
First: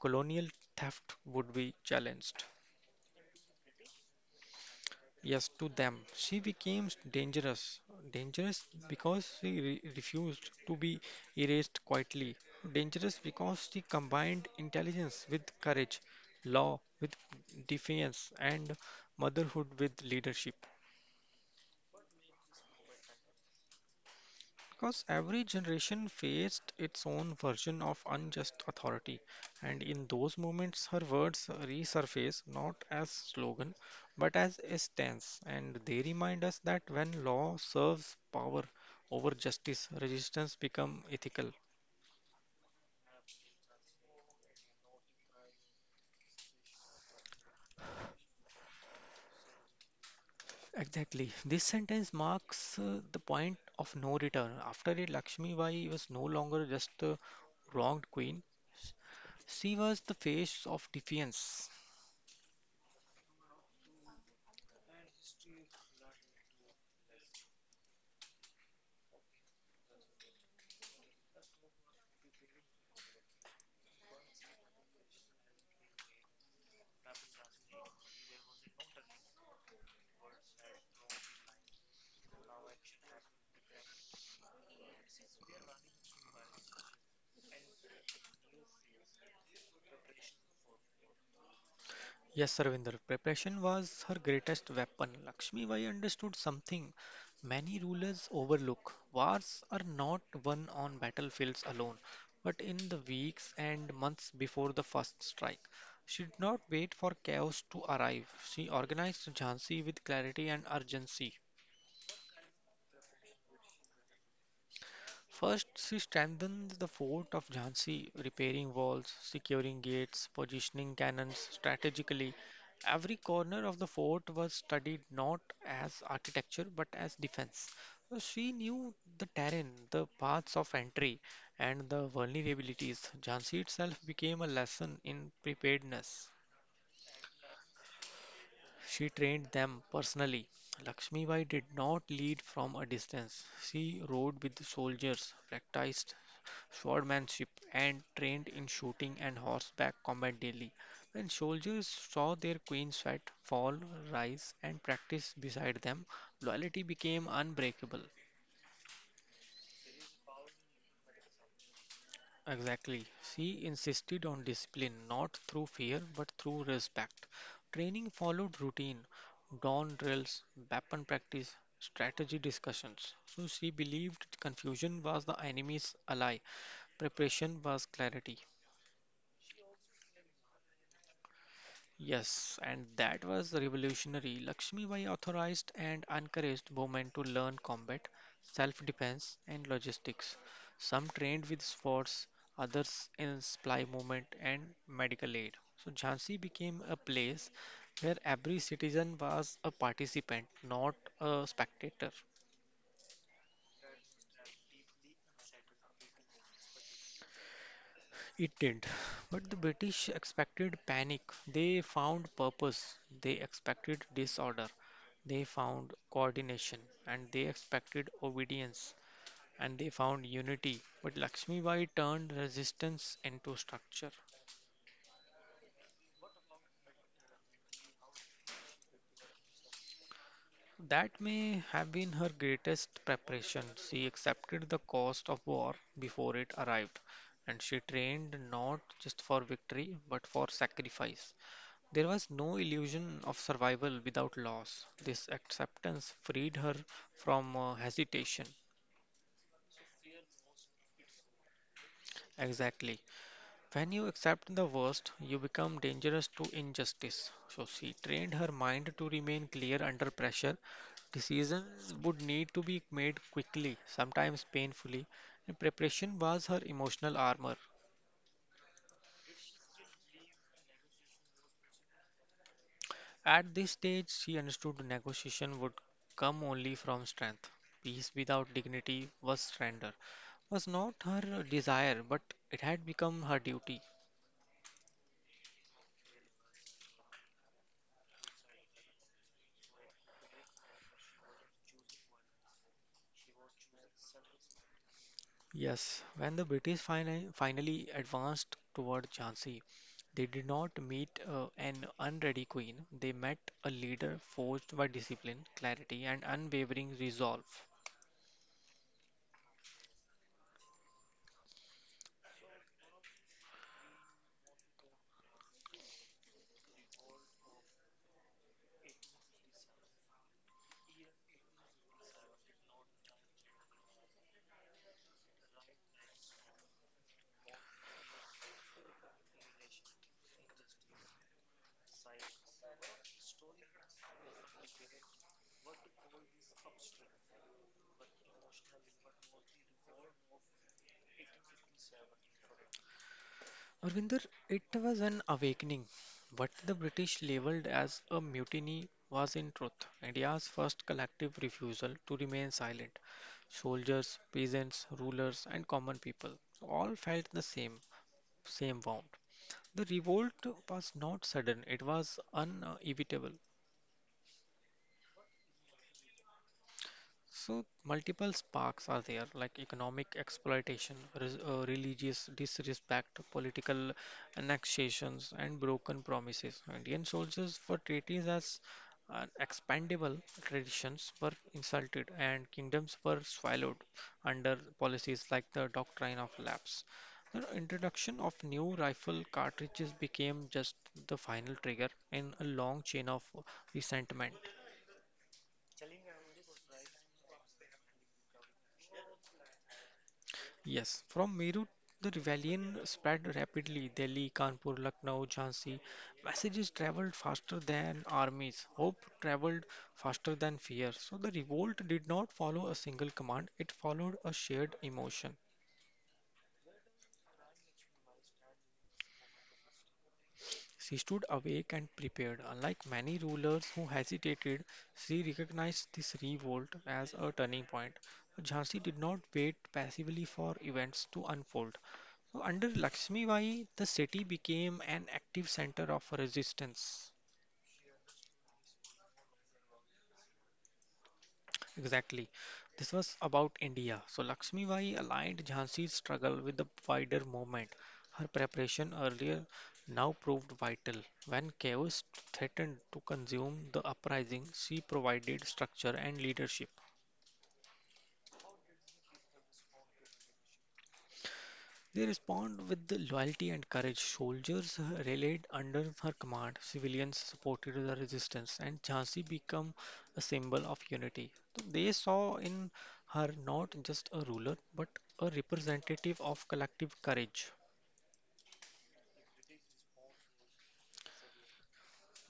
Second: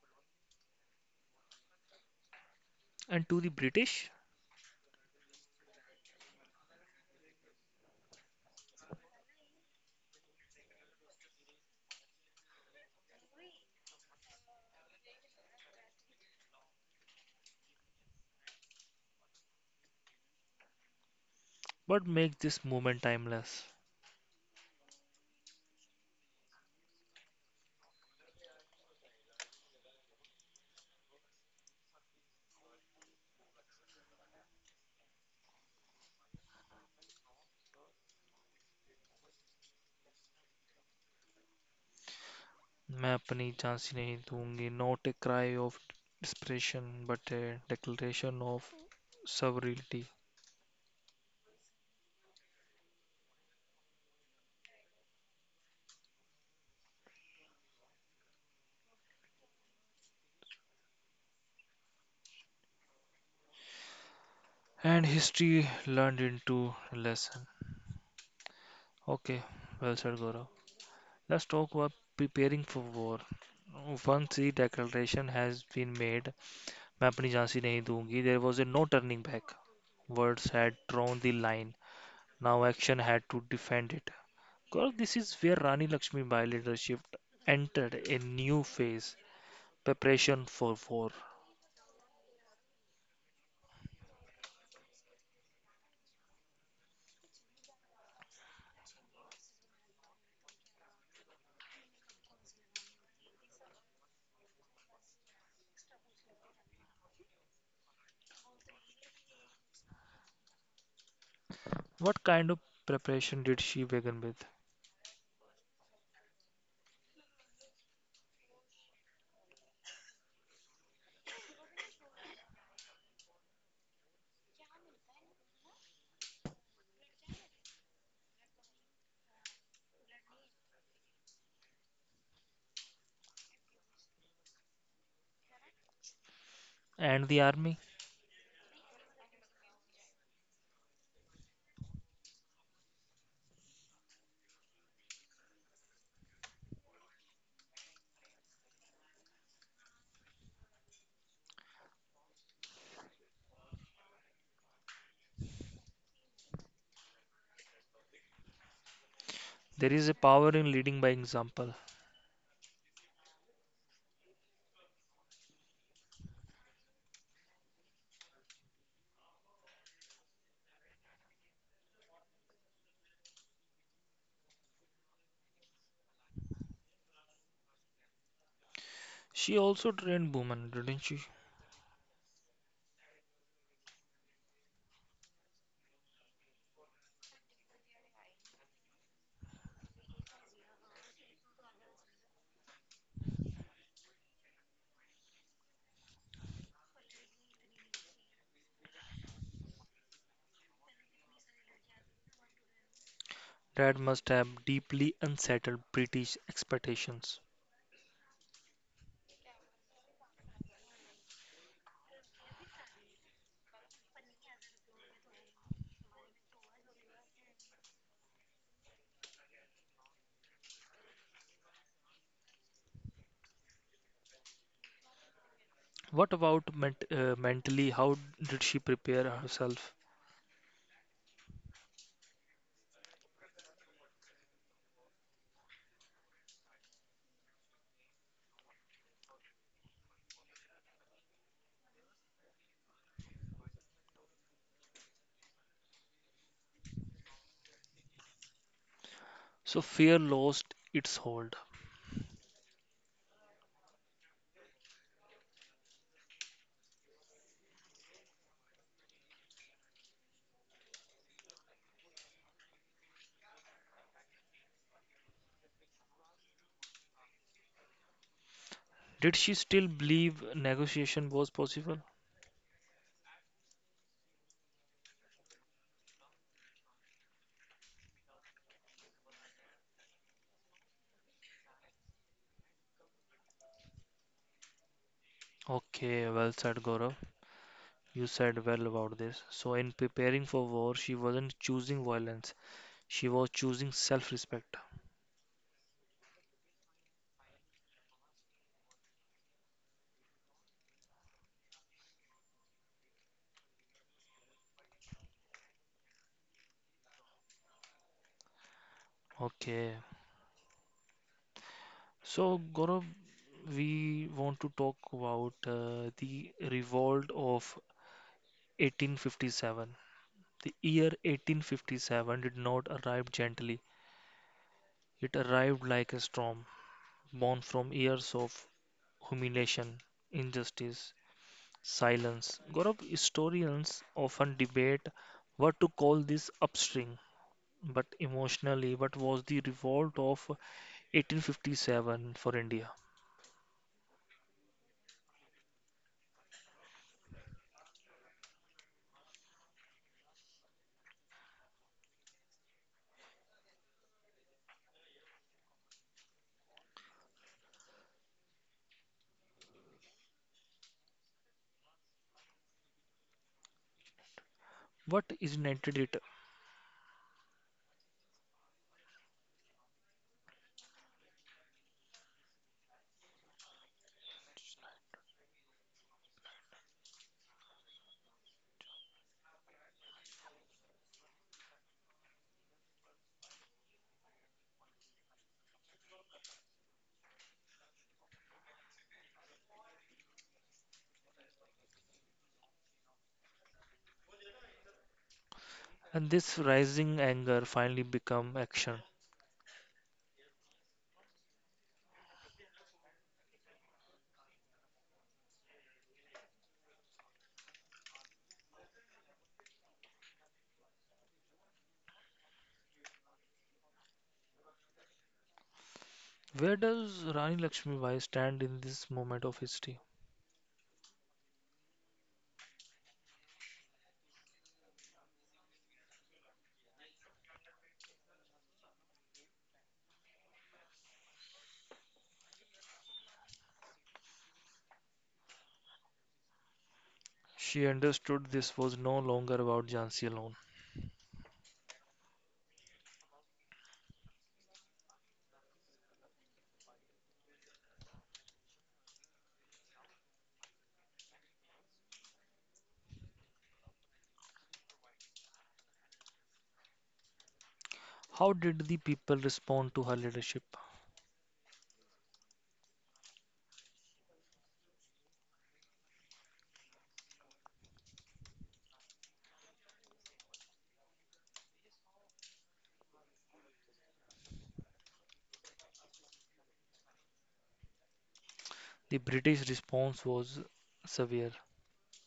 Speaker 2: colonial theft would be challenged.
Speaker 1: And to the British,
Speaker 2: Yes, to them. She became dangerous. Dangerous because she re refused to be erased quietly. Dangerous because she combined intelligence with courage, law with defiance, and motherhood with leadership.
Speaker 1: what makes this moment timeless?
Speaker 2: Because every generation faced its own version of unjust authority, and in those moments, her words resurface not as slogan but as a stance, and they remind us that when law serves power over justice, resistance becomes ethical.
Speaker 1: मैं अपनी झांसी नहीं दूंगी, not a cry of desperation but a declaration of sovereignty.
Speaker 2: Exactly. This sentence marks the point of no return. After it, Lakshmi Bai was no longer just a wronged queen, she was the face of defiance.
Speaker 1: And history learned into lesson. Okay, well said, Gaurav. Let's talk about preparing for war. Once the declaration has been made, मैं अपनी झांसी नहीं दूंगी, there was a no turning back. Words had drawn the line, now action had to defend it. Gaurav, this is where Rani Lakshmibai leadership entered a new phase. Preparation for war.
Speaker 2: Yes, Ravinder, preparation was her greatest weapon. Lakshmi Bai understood something many rulers overlook. Wars are not won on battlefields alone, but in the weeks and months before the first strike. She did not wait for chaos to arrive. She organized Jhansi with clarity and urgency.
Speaker 1: What kind of preparation did she begin with?
Speaker 2: First, she strengthens the fort of Jhansi, repairing walls, securing gates, positioning cannons strategically. Every corner of the fort was studied not as architecture but as defense. So she knew the terrain, the paths of entry, and the vulnerabilities. Jhansi itself became a lesson in preparedness.
Speaker 1: And the army?
Speaker 2: She trained them personally. Lakshmibai did not lead from a distance. She rode with the soldiers, practiced swordmanship and trained in shooting and horseback combat daily. When soldiers saw their queens fight, fall, rise, and practice beside them, loyalty became unbreakable.
Speaker 1: There is a power in leading by example.
Speaker 2: Exactly. She insisted on discipline, not through fear but through respect. Training followed routine, dawn drills, weapon practice, strategy discussions. So she believed confusion was the enemy's ally, preparation was clarity.
Speaker 1: She also trained women, didn't she?
Speaker 2: Yes, and that was revolutionary. Lakshmi Bai authorized and encouraged women to learn combat, self defense, and logistics. Some trained with swords, others in supply movement and medical aid. So, Jhansi became a place where every citizen was a participant, not a spectator.
Speaker 1: That must have deeply unsettled British expectations.
Speaker 2: It did. Not But the British expected panic. They found purpose. They expected disorder. They found coordination. And they expected obedience. And they found unity. But Lakshmi Bai turned resistance into structure.
Speaker 1: What about mentally? How did she prepare herself?
Speaker 2: That may have been her greatest preparation. She accepted the cost of war before it arrived. And she trained not just for victory, but for sacrifice. There was no illusion of survival without loss. This acceptance freed her from hesitation.
Speaker 1: So fear lost its hold.
Speaker 2: Exactly. When you accept the worst, you become dangerous to injustice. So she trained her mind to remain clear under pressure. Decisions would need to be made quickly, sometimes painfully, and preparation was her emotional armor.
Speaker 1: Did she still believe negotiation was possible?
Speaker 2: At this stage, she understood negotiation would come only from strength. Peace without dignity was surrender, was not her desire, but it had become her duty.
Speaker 1: Okay, well said, Gaurav. You said well about this. So, in preparing for war, she wasn't choosing violence. She was choosing self-respect.
Speaker 2: Yes, when the British finally advanced toward Jhansi, they did not meet an unready queen. They met a leader forged by discipline, clarity, and unwavering resolve.
Speaker 1: Okay. So, Gaurav, we want to talk about the revolt of 1857. The year 1857 did not arrive gently. It arrived like a storm, born from years of humiliation, injustice, silence. Gaurav, historians often debate what to call this upstring, but emotionally, what was the revolt of 1857 for India?
Speaker 2: Arvinder, it was an awakening. What the British labeled as a mutiny was in truth India's first collective refusal to remain silent. Soldiers, peasants, rulers, and common people all felt the same wound. The revolt was not sudden, it was inevitable.
Speaker 1: What ignited it?
Speaker 2: So multiple sparks are there, like economic exploitation, religious disrespect, political annexations, and broken promises. Indian soldiers were treated as expandable traditions were insulted, and kingdoms were swallowed under policies like the doctrine of lapse. The introduction of new rifle cartridges became just the final trigger in a long chain of resentment.
Speaker 1: And this rising anger finally become action.
Speaker 2: Yes, from Meerut, the rebellion spread rapidly. Delhi, Kanpur, Lucknow, Jhansi. Messages traveled faster than armies. Hope traveled faster than fear. So the revolt did not follow a single command, it followed a shared emotion.
Speaker 1: Where does Rani Lakshmibai stand in this moment of history?
Speaker 2: She stood awake and prepared. Unlike many rulers who hesitated, she recognized this revolt as a turning point. Jhansi did not wait passively for events to unfold. So under Lakshmibai, the city became an active center of resistance.
Speaker 1: She understood this was no longer about Jhansi alone.
Speaker 2: Exactly. This was about India. So Lakshmi Bai aligned Jhansi's struggle with the wider movement. Her preparation earlier now proved vital. When chaos threatened to consume the uprising, she provided structure and leadership.
Speaker 1: How did the people respond to her leadership?
Speaker 2: They respond with the loyalty and courage. Soldiers rallied under her command, civilians supported the resistance, and Jhansi became a symbol of unity. So they saw in her not just a ruler but a representative of collective courage.
Speaker 1: The British response was severe.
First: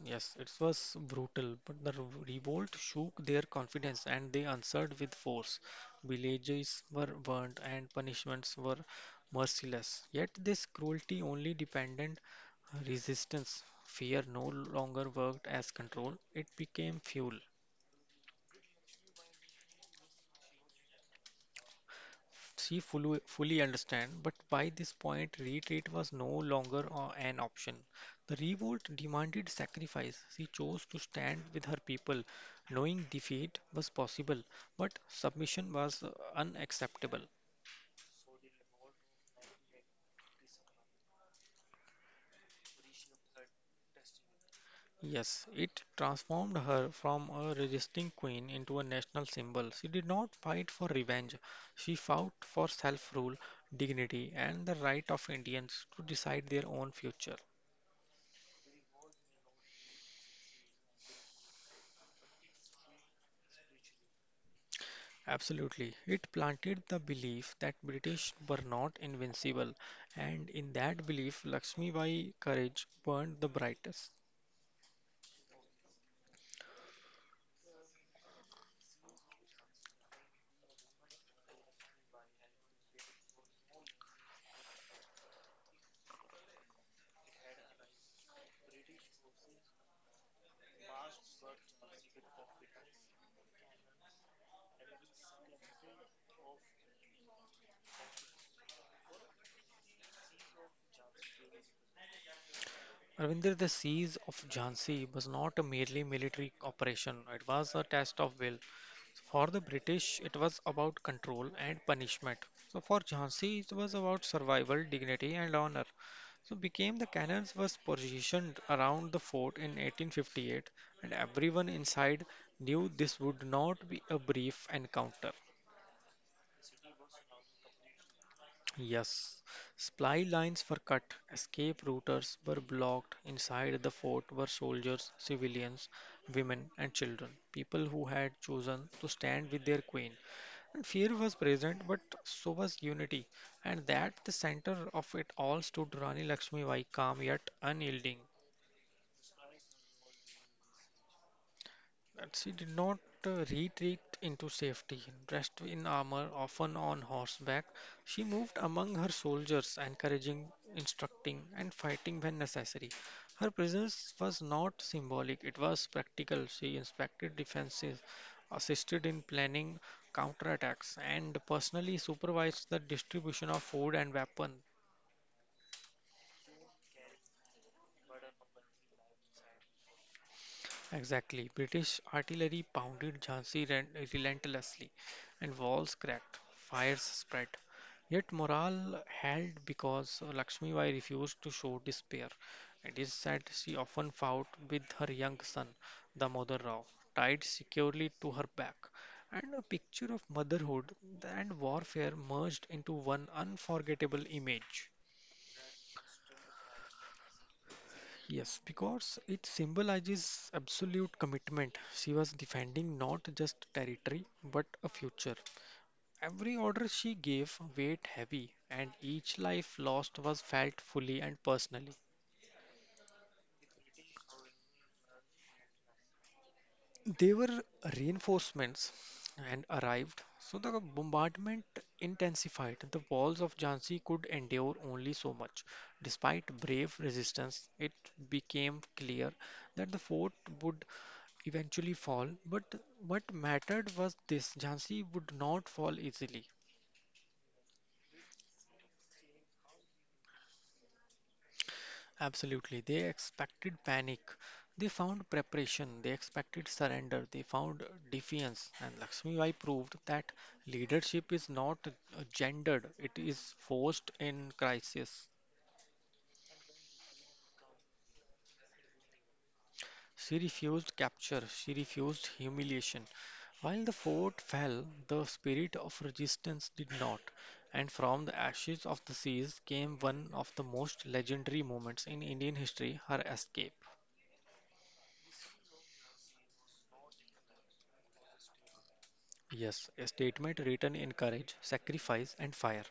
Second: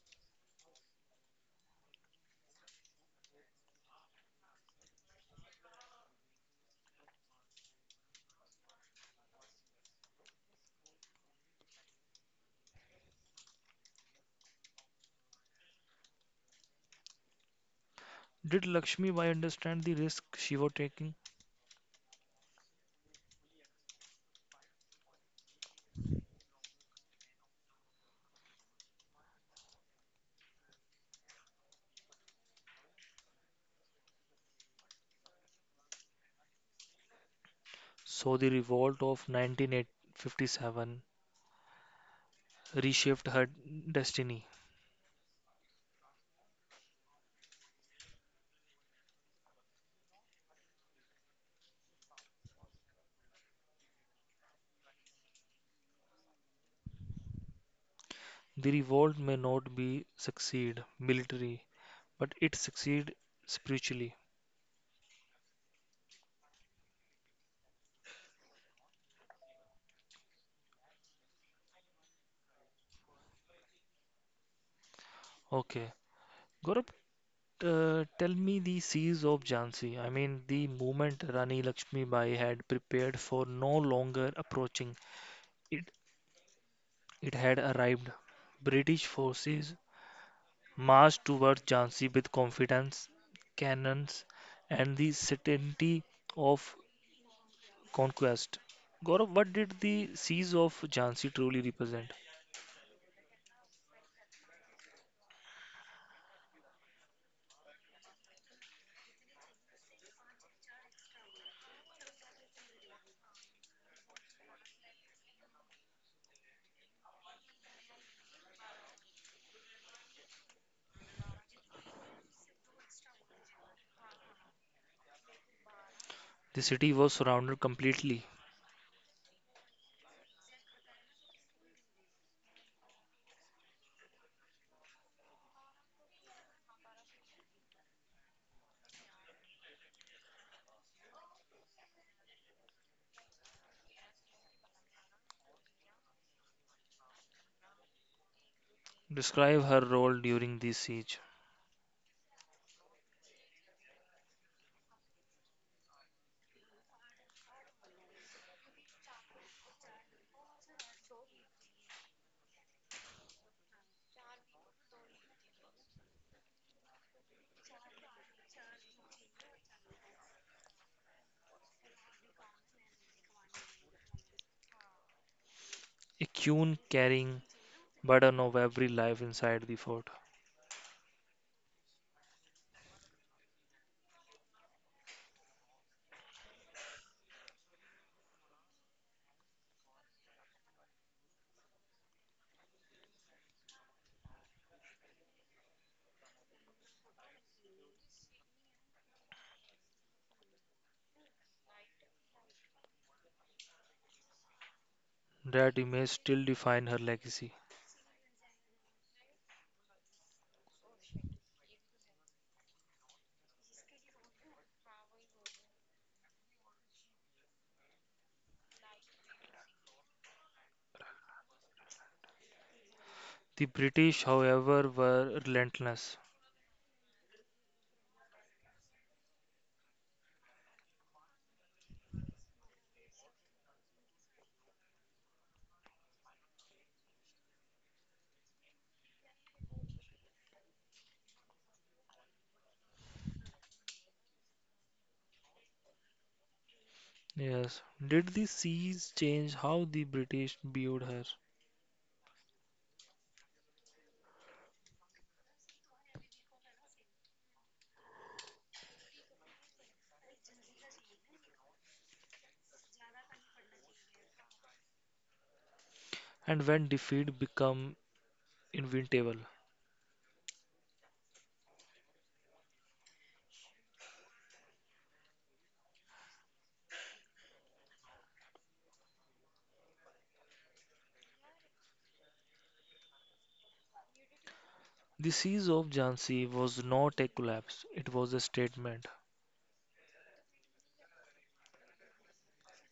Speaker 2: Yes, it was brutal, but the revolt shook their confidence and they answered with force. Villages were burned and punishments were merciless. Yet this cruelty only dependent resistance. Fear no longer worked as control, it became fuel.
Speaker 1: Did Lakshmibai understand the risk she was taking?
Speaker 2: She fully understand, but by this point retreat was no longer an option. The revolt demanded sacrifice. She chose to stand with her people, knowing defeat was possible, but submission was unacceptable.
Speaker 1: So the revolt of 1957 reshaped her destiny.
Speaker 2: Yes, it transformed her from a resisting queen into a national symbol. She did not fight for revenge. She fought for self rule, dignity, and the right of Indians to decide their own future.
Speaker 1: The revolt may not be succeed military, but it succeed spiritually.
Speaker 2: Absolutely. It planted the belief that British were not invincible, and in that belief, Lakshmi Bai's courage burned the brightest.
Speaker 1: Okay. Gaurav, tell me the siege of Jhansi. I mean, the moment Rani Lakshmi Bai had prepared for no longer approaching. It, it had arrived. British forces marched towards Jhansi with confidence, cannons, and the certainty of conquest. Gaurav, what did the siege of Jhansi truly represent?
Speaker 2: Ravindra, the siege of Jhansi was not a merely military operation, it was a test of will. For the British, it was about control and punishment. So for Jhansi, it was about survival, dignity, and honor. So became the cannons was positioned around the fort in 1858, and everyone inside knew this would not be a brief encounter.
Speaker 1: The city was surrounded completely.
Speaker 2: Yes, supply lines were cut, escape routes were blocked. Inside the fort were soldiers, civilians, women, and children, people who had chosen to stand with their queen. And fear was present, but so was unity, and that the center of it all stood Rani Lakshmibai, calm yet unyielding.
Speaker 1: Describe her role during the siege.
Speaker 2: And she did not retreat into safety. Dressed in armor, often on horseback, she moved among her soldiers, encouraging, instructing, and fighting when necessary. Her presence was not symbolic, it was practical. She inspected defenses, assisted in planning counterattacks, and personally supervised the distribution of food and weapons.
Speaker 1: A queen carrying burden of every life inside the fort.
Speaker 2: Exactly. British artillery pounded Jhansi relentlessly, and walls cracked, fires spread. Yet morale held because Lakshmi Bai refused to show despair. It is said she often fought with her young son, Damodar Rao, tied securely to her back. And a picture of motherhood and warfare merged into one unforgettable image.
Speaker 1: That image still define her legacy.
Speaker 2: Yes, because it symbolizes absolute commitment. She was defending not just territory, but a future. Every order she gave weighed heavy, and each life lost was felt fully and personally.
Speaker 1: The British, however, were relentless.
Speaker 2: They were reinforcements and arrived, so the bombardment intensified. The walls of Jhansi could endure only so much. Despite brave resistance, it became clear that the fort would eventually fall. But what mattered was this: Jhansi would not fall easily.
Speaker 1: Yes. Did the seas change how the British viewed her?
Speaker 2: Absolutely. They expected panic. They found preparation. They expected surrender. They found defiance. And Lakshmi Bai proved that leadership is not gendered, it is forced in crisis.
Speaker 1: And when defeat became inevitable?
Speaker 2: She refused capture, she refused humiliation. While the fort fell, the spirit of resistance did not. And from the ashes of the seas came one of the most legendary moments in Indian history, her escape.
Speaker 1: The siege of Jhansi was not a collapse, it was a statement.
Speaker 2: Yes, a statement written in courage, sacrifice, and fire.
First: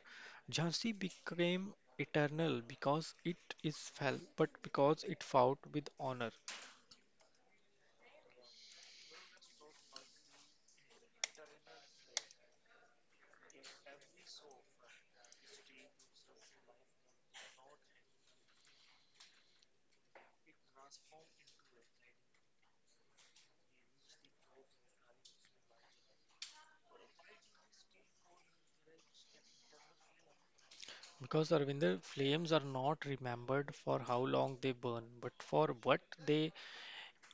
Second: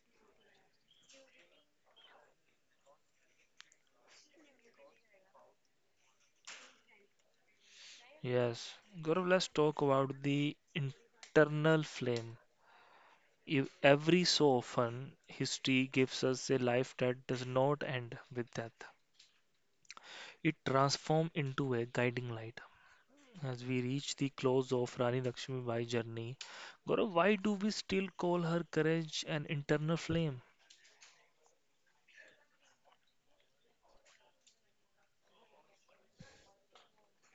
Speaker 2: Jhansi became eternal because it is fell, but because it fought with honor.
Speaker 1: Yes. Gaurav, let's talk about the internal flame. If every so often, history gives us a life that does not end with death. It transforms into a guiding light. As we reach the close of Rani Lakshmibai's journey, Gaurav, why do we still call her courage an internal flame?
Speaker 2: Because, Arvinder, flames are not remembered for how long they burn, but for what they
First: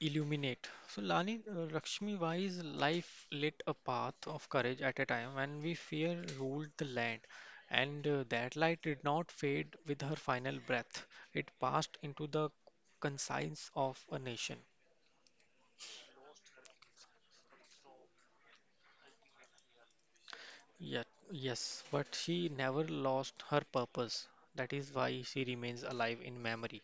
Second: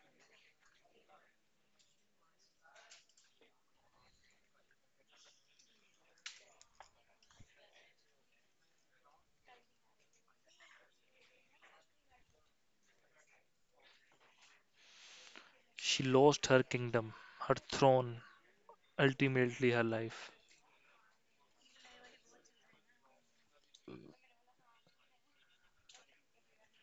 Speaker 2: illuminate. So, Lakshmi Bai's life lit a path of courage at a time when we fear ruled the land, and that light did not fade with her final breath. It passed into the conscience of a nation.
Speaker 1: She lost her kingdom, her throne, ultimately her life.
Speaker 2: Yet, yes, but she never lost her purpose. That is why she remains alive in memory.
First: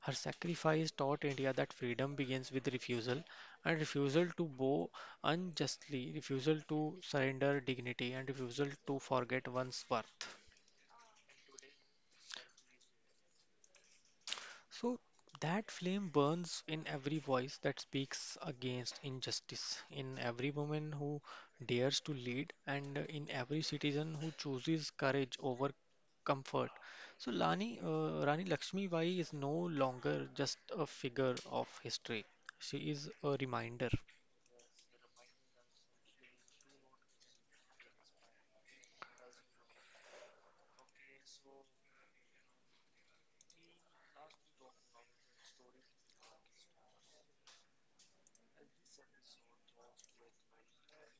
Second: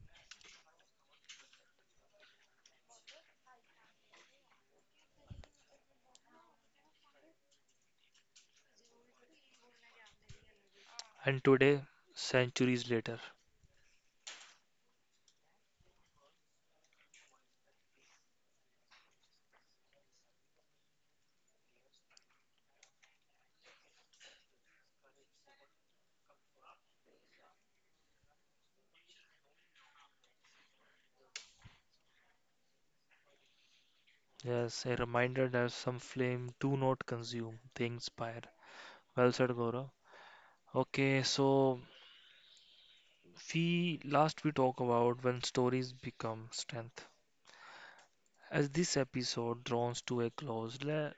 Speaker 2: Her sacrifice taught India that freedom begins with refusal, and refusal to bow unjustly, refusal to surrender dignity, and refusal to forget one's worth.
Speaker 1: And today, centuries later,
Speaker 2: So that flame burns in every voice that speaks against injustice, in every woman who dares to lead, and in every citizen who chooses courage over comfort. So Rani Lakshmi Bai is no longer just a figure of history. She is a reminder.
Speaker 1: yes, a reminder that some flame do not consume, they inspire. Well said, Gaurav. Okay, so we talk about when stories become strength. As this episode draws to a close,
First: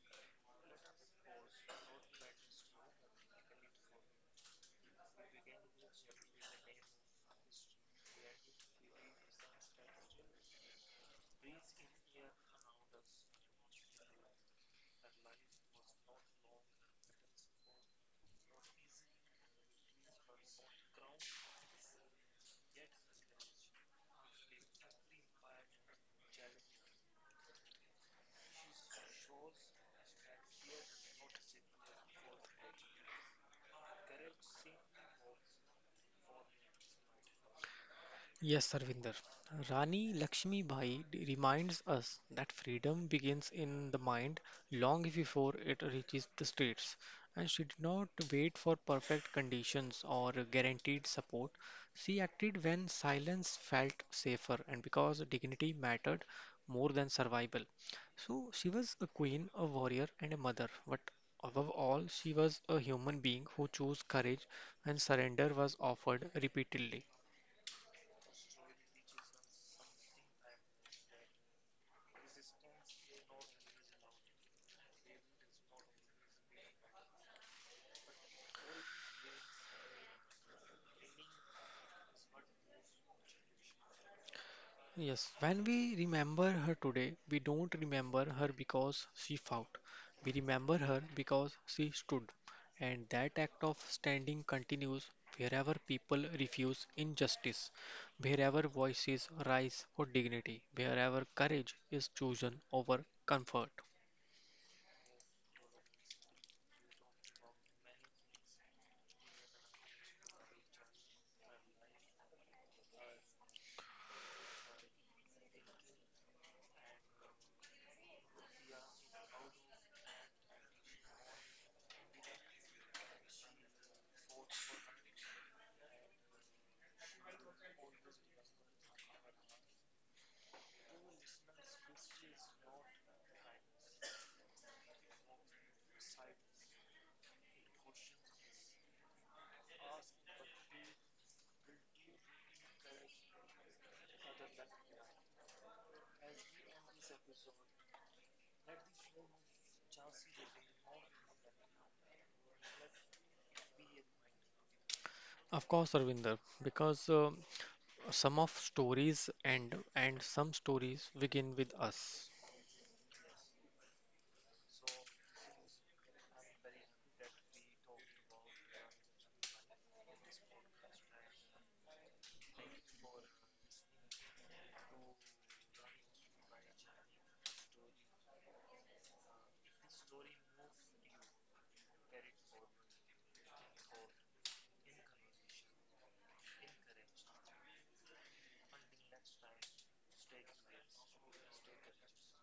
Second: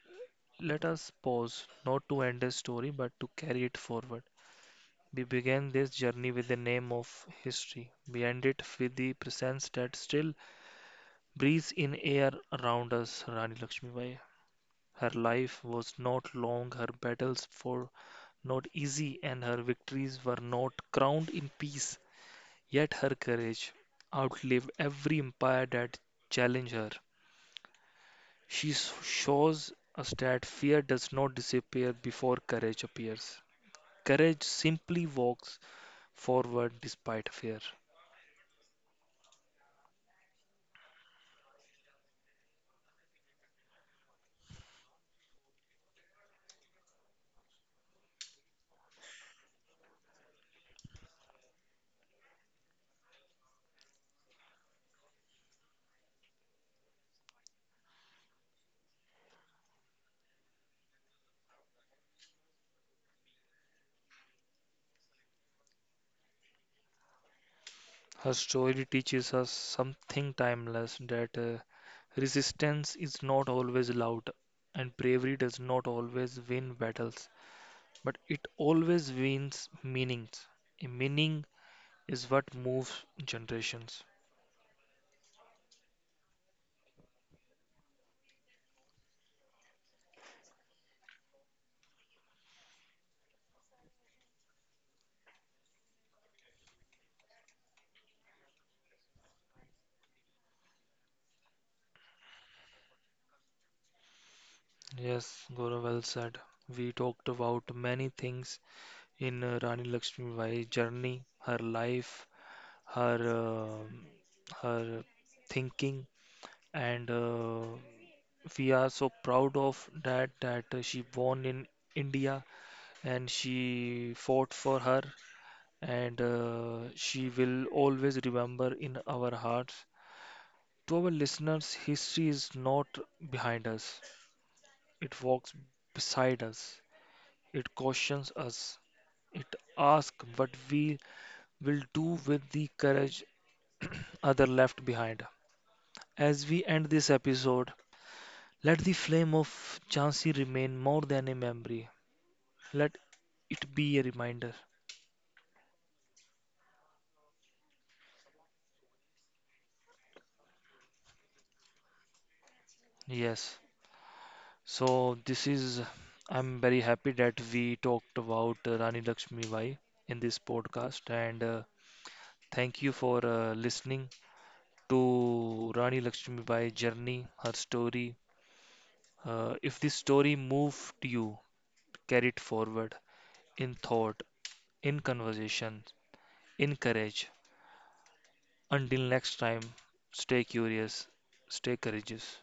Speaker 1: let us pause not to end a story but to carry it forward. We began this journey with the name of history. We end it with the presence that still breathes in air around us, Rani Lakshmibai. Her life was not long, her battles for not easy, and her victories were not crowned in peace. Yet her courage outlived every empire that challenged her. She shows us that fear does not disappear before courage appears. Courage simply walks forward despite fear.
Speaker 2: Yes, Sarvinder. Rani Lakshmi Bai reminds us that freedom begins in the mind long before it reaches the streets. And she did not wait for perfect conditions or guaranteed support. She acted when silence felt safer and because dignity mattered more than survival. So she was a queen, a warrior, and a mother. But above all, she was a human being who chose courage when surrender was offered repeatedly.
Speaker 1: Her story teaches us something timeless that resistance is not always loud and bravery does not always win battles, but it always wins meanings. A meaning is what moves generations.
Speaker 2: Yes, when we remember her today, we don't remember her because she fought. We remember her because she stood. And that act of standing continues wherever people refuse injustice, wherever voices rise for dignity, wherever courage is chosen over comfort.
Speaker 1: Yes, Gaurav, well said. We talked about many things in Rani Lakshmibai's journey, her life, her um her thinking, and we are so proud of that she born in India and she fought for her, and she will always remember in our hearts. To our listeners, history is not behind us; it walks beside us. It cautions us. It asks what we will do with the courage other left behind. As we end this episode, let the flame of Jhansi remain more than a memory. Let it be a reminder.
Speaker 2: Of course, Arvinder, because some of stories end and some stories begin with us.
Speaker 1: Yes. So this is. I'm very happy that we talked about Rani Lakshmi Bai in this podcast, and thank you for listening to Rani Lakshmi Bai's journey, her story. If this story moved you, carry it forward in thought, in conversation, in courage. Until next time, stay curious, stay courageous.